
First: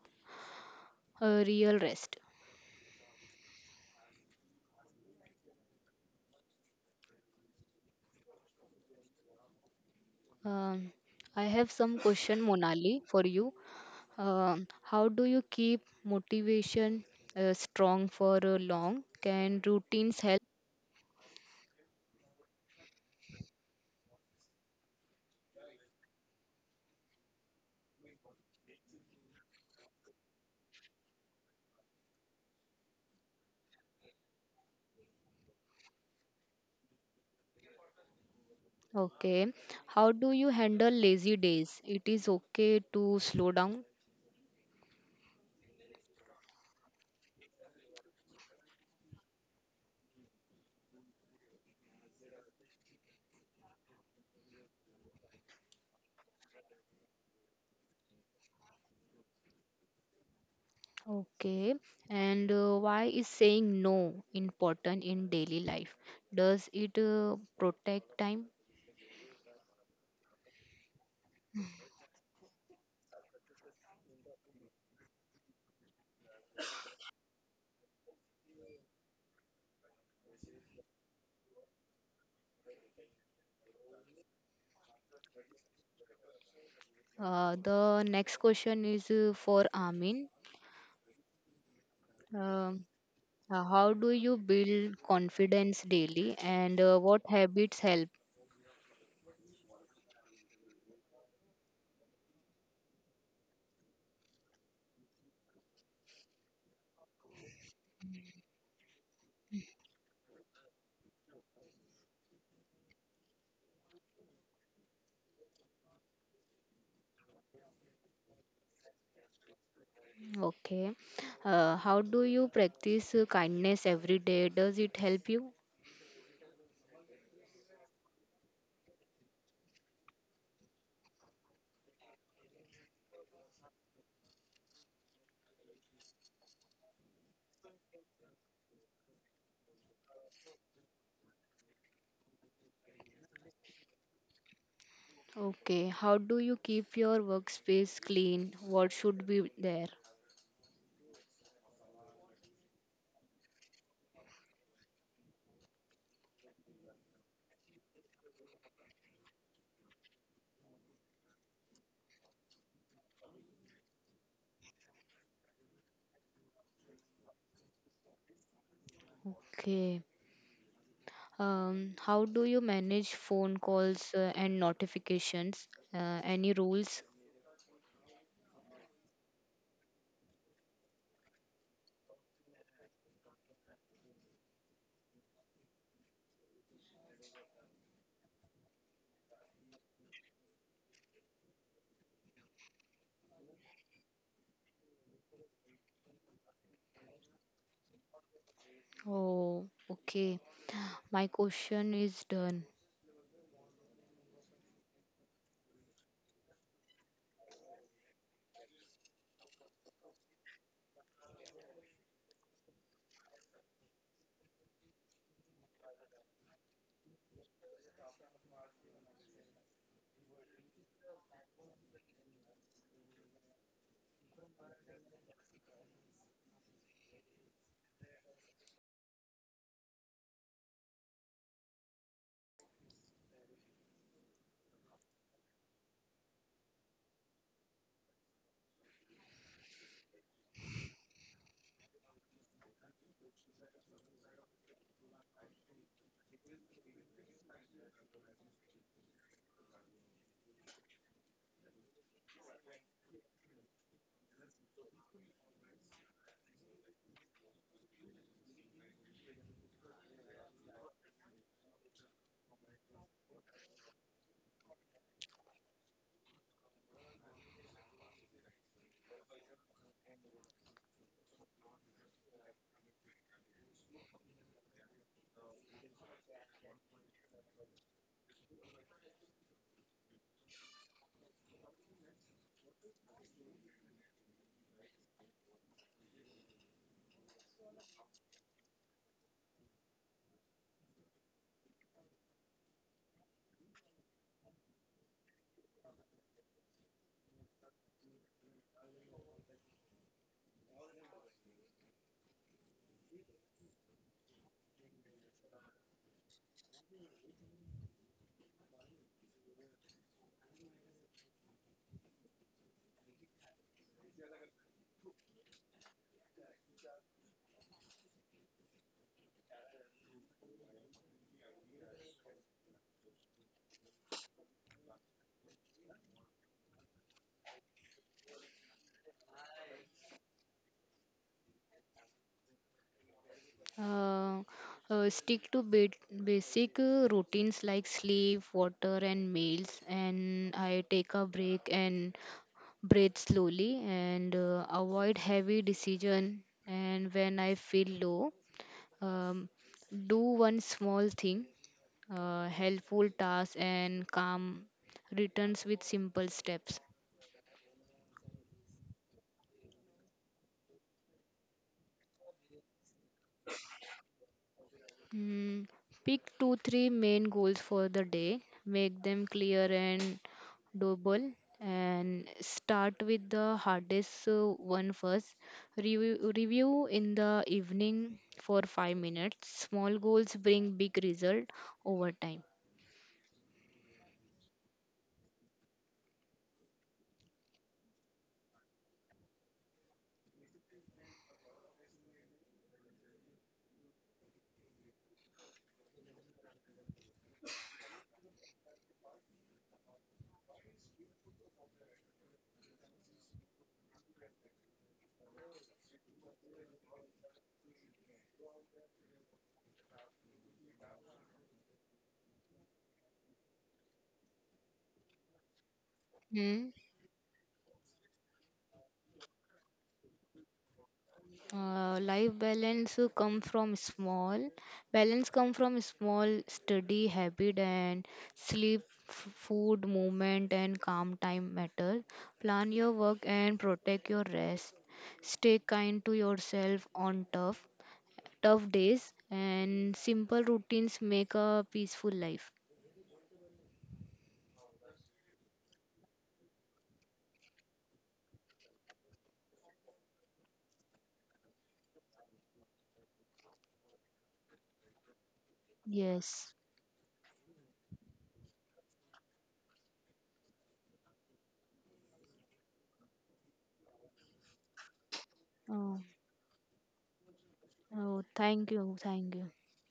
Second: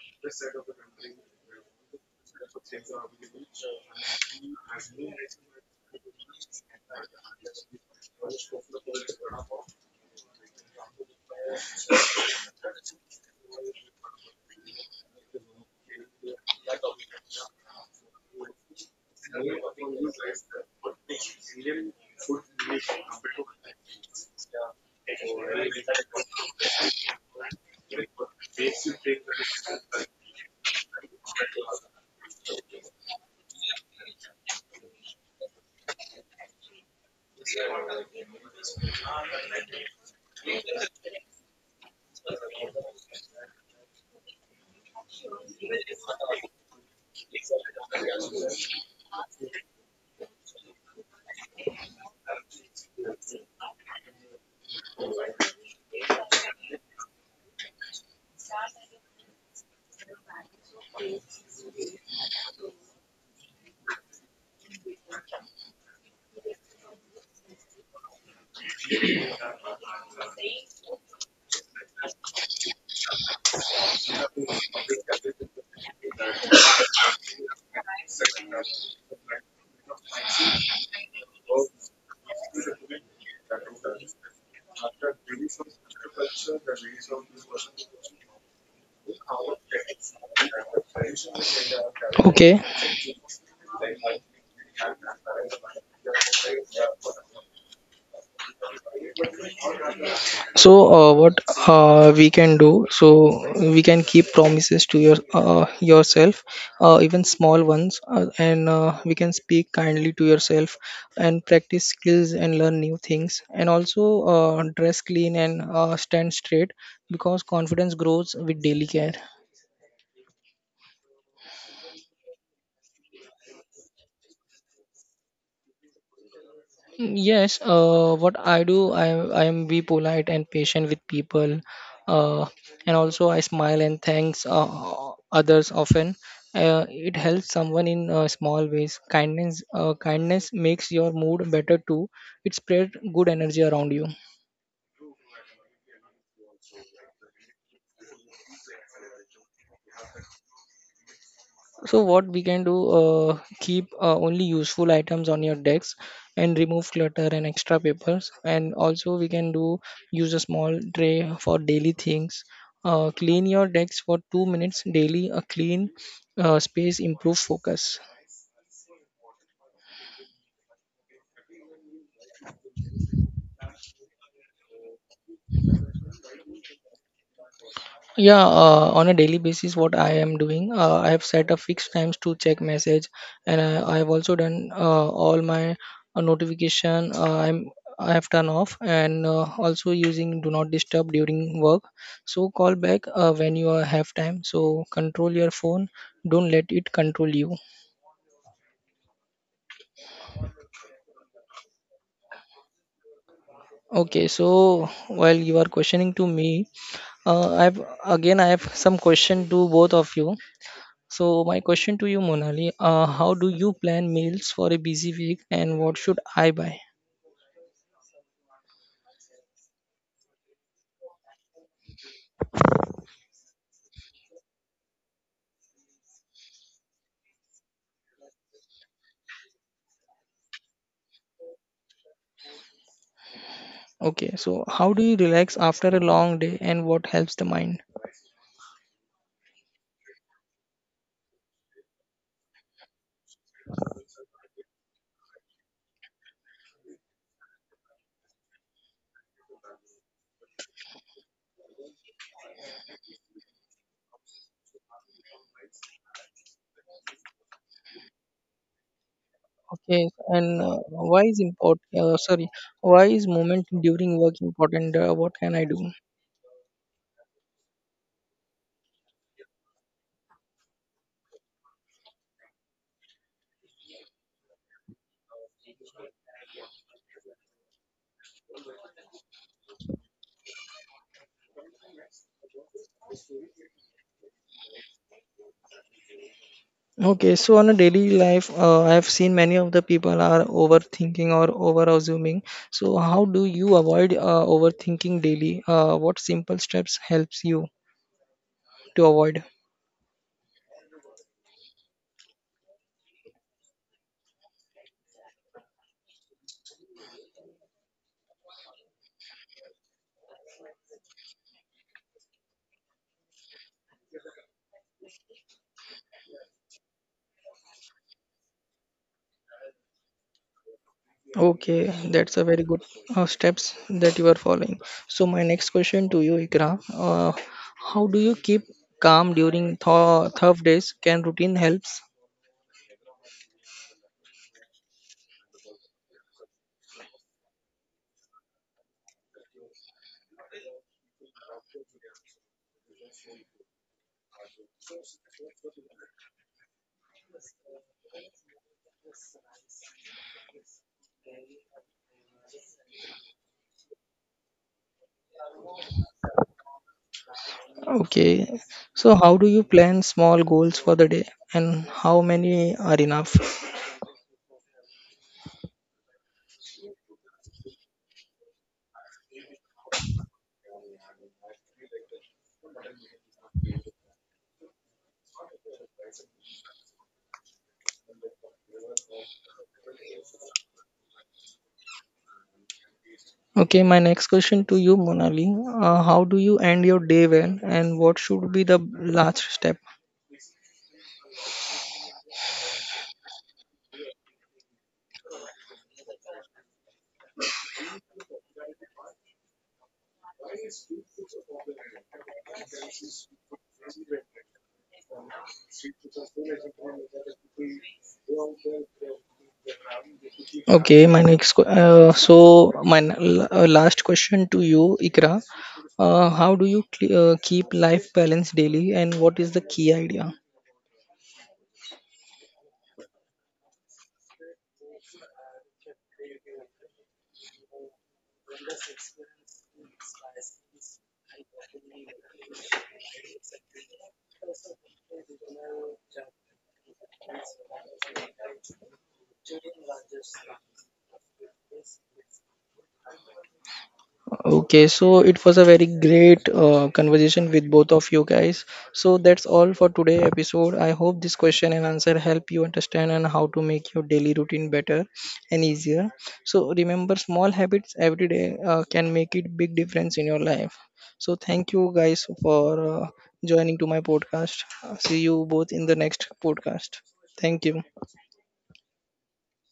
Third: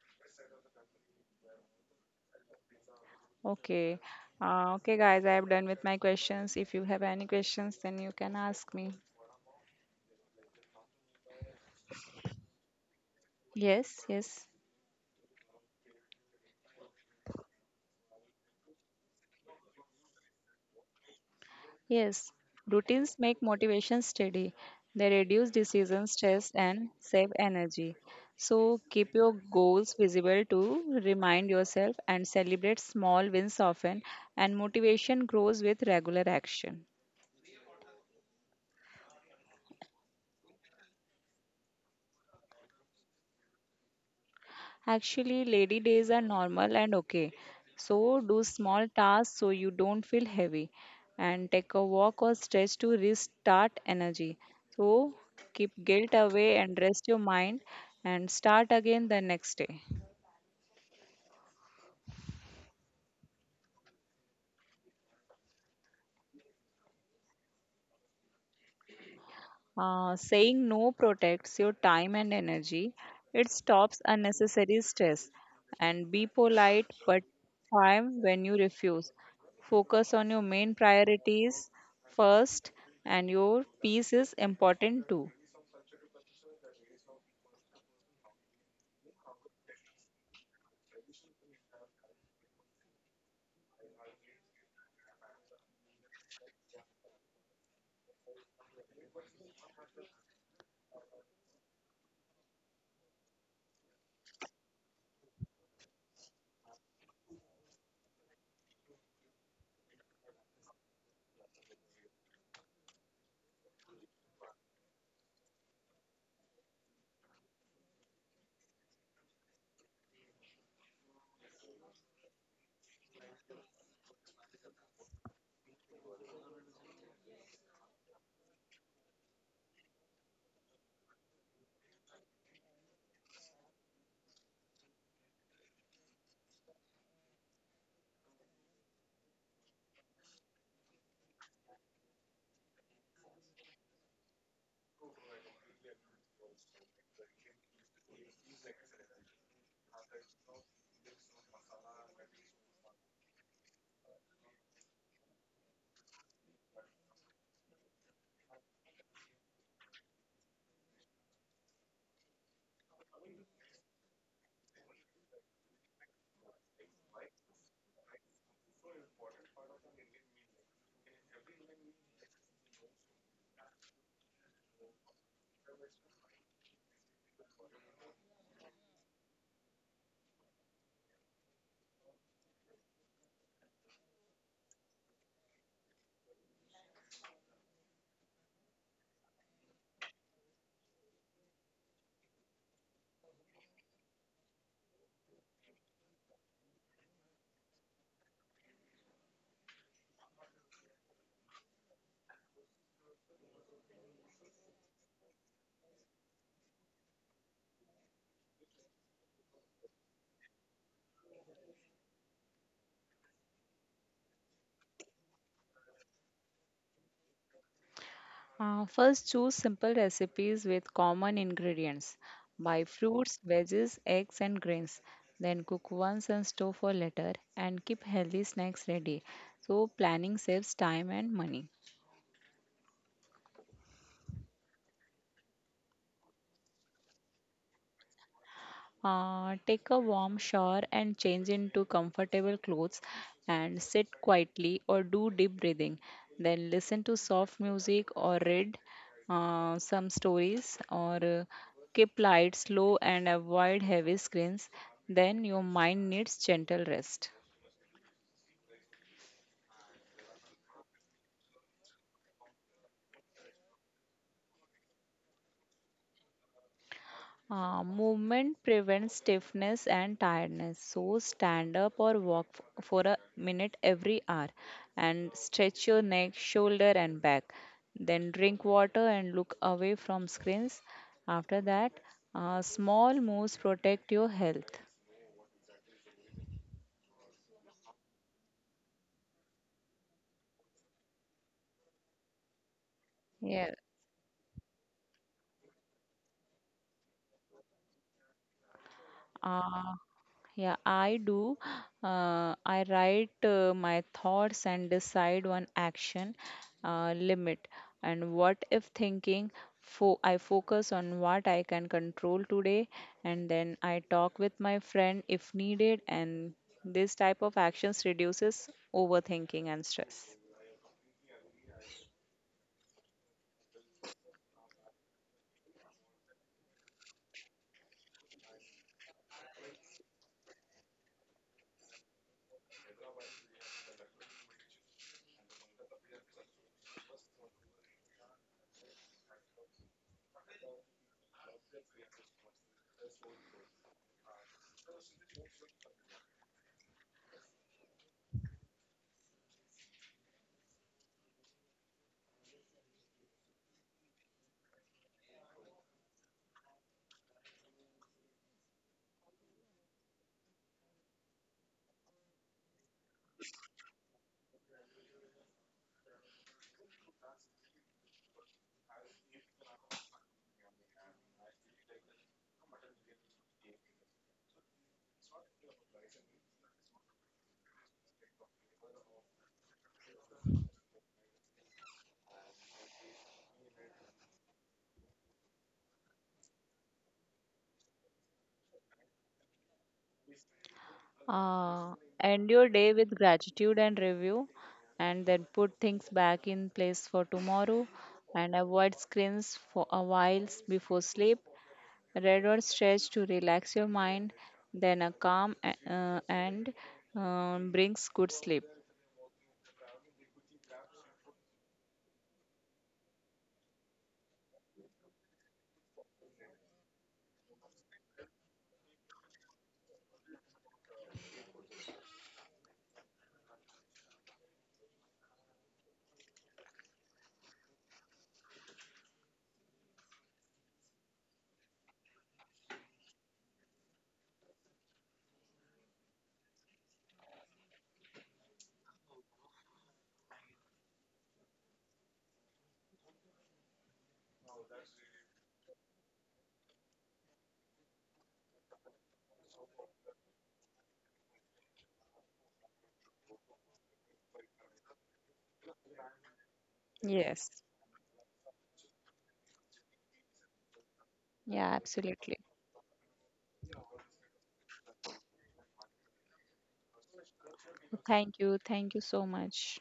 B: a real rest.
C: Okay. Okay, guys, I have done with my questions. If you have any questions, then you can ask me.
B: Um, I have some question, Monali, for you.
C: Yes.
B: How do you keep motivation strong for long? Can routines help?
C: Yes, routines make motivation steady. They reduce decision stress and save energy. So keep your goals visible to remind yourself and celebrate small wins often, and motivation grows with regular action.
B: Okay. How do you handle lazy days? It is okay to slow down.
C: Actually, lady days are normal and okay. So, do small tasks so you don't feel heavy and take a walk or stretch to restart energy. So, keep guilt away and rest your mind, and start again the next day.
B: Okay. And why is saying no important in daily life? Does it protect time?
C: Saying no protects your time and energy. It stops unnecessary stress. And be polite but firm when you refuse. Focus on your main priorities first, and your peace is important too.
B: The next question is for Amin.
A: Okay.
B: Um, how do you build confidence daily and what habits help?
A: So what we can do, so we can keep promises to your yourself, even small ones, and we can speak kindly to yourself and practice skills and learn new things, and also dress clean and stand straight, because confidence grows with daily care.
B: Okay. How do you practice kindness every day? Does it help you?
A: Yes, what I do, I am be polite and patient with people, uh, and also I smile and thanks others often. It helps someone in small ways. Kindness makes your mood better too. It spread good energy around you.
B: Okay, how do you keep your workspace clean? What should be there?
A: So what we can do, keep only useful items on your decks and remove clutter and extra papers. And also we can do use a small tray for daily things. Clean your decks for 2 minutes daily. A clean space improve focus.
B: Okay. How do you manage phone calls and notifications? Any rules?
A: Yeah, on a daily basis, what I am doing, I have set a fixed times to check message, and I have also done all my notification. I have turned off, and also using do not disturb during work. So call back when you have time. So control your phone. Don't let it control you.
B: Oh, okay. My question is done.
A: Okay. So while you are questioning to me, I have some question to both of you. So my question to you, Monali, how do you plan meals for a busy week and what should I buy?
C: First, choose simple recipes with common ingredients. Buy fruits, veggies, eggs, and grains. Then cook once and store for later, and keep healthy snacks ready. So, planning saves time and money.
A: Okay, so how do you relax after a long day and what helps the mind?
C: Take a warm shower and change into comfortable clothes, and sit quietly or do deep breathing. Then listen to soft music or read some stories, or keep lights low and avoid heavy screens. Then your mind needs gentle rest.
A: Okay, and why is important? Sorry, why is moment during work important? What can I do?
C: Movement prevents stiffness and tiredness. So stand up or walk for a minute every hour, and stretch your neck, shoulder, and back. Then drink water and look away from screens. After that, small moves protect your health.
A: Okay, so on a daily life, I have seen many of the people are overthinking or over assuming. So how do
C: Yeah.
A: you avoid overthinking daily? What simple steps helps you to avoid?
C: Uh, yeah, I do. I write my thoughts and decide one action limit. And what if thinking? Fo I focus on what I can control today, and then I talk with my friend if needed. And this type of actions reduces overthinking and stress.
A: Okay, that's a very good steps that you are following. So my next question to you, Ikra, how do you keep calm during tough days? Can routine helps?
B: Uh, Stick to basic routines like sleep, water, and meals. And I take a break and breathe slowly and avoid heavy decision. And when I feel low, um, do one small thing, helpful task, and calm returns with simple steps.
A: Okay, so how do you plan small goals for the day, and how many are enough?
B: Mm, Pick two, three main goals for the day, make them clear and doable, and start with the hardest one first. Review in the evening for 5 minutes. Small goals bring big result over time.
A: Okay, my next question to you, Monali, how do you end your day well, and what should be the last step?
C: Uh, end your day with gratitude and review, and then put things back in place for tomorrow. And avoid screens for a while before sleep. Read or stretch to relax your mind. Then a calm and brings good sleep.
A: Okay, my next que- so my n- l- last question to you, Ikra. How do you keep life balance daily, and what is the key idea?
B: Life balance come from small Balance come from small study habit and sleep food movement and calm time matter. Plan your work and protect your rest. Stay kind to yourself on tough days and simple routines make a peaceful life.
A: Okay, so it was a very great conversation with both of you guys. So that's all for today episode. I hope this question and answer help you understand and how to make your daily routine better and easier.
B: Yes.
A: So remember,
C: Yes.
A: small habits every day can make it big difference in your life. So
C: Yeah,
A: thank you guys
C: absolutely.
A: for joining to my podcast. See you both
B: Oh,
A: in the next podcast. Thank you.
B: oh,
C: Thank you.
B: thank you,
C: Thank you
B: thank
C: so
B: you.
C: much.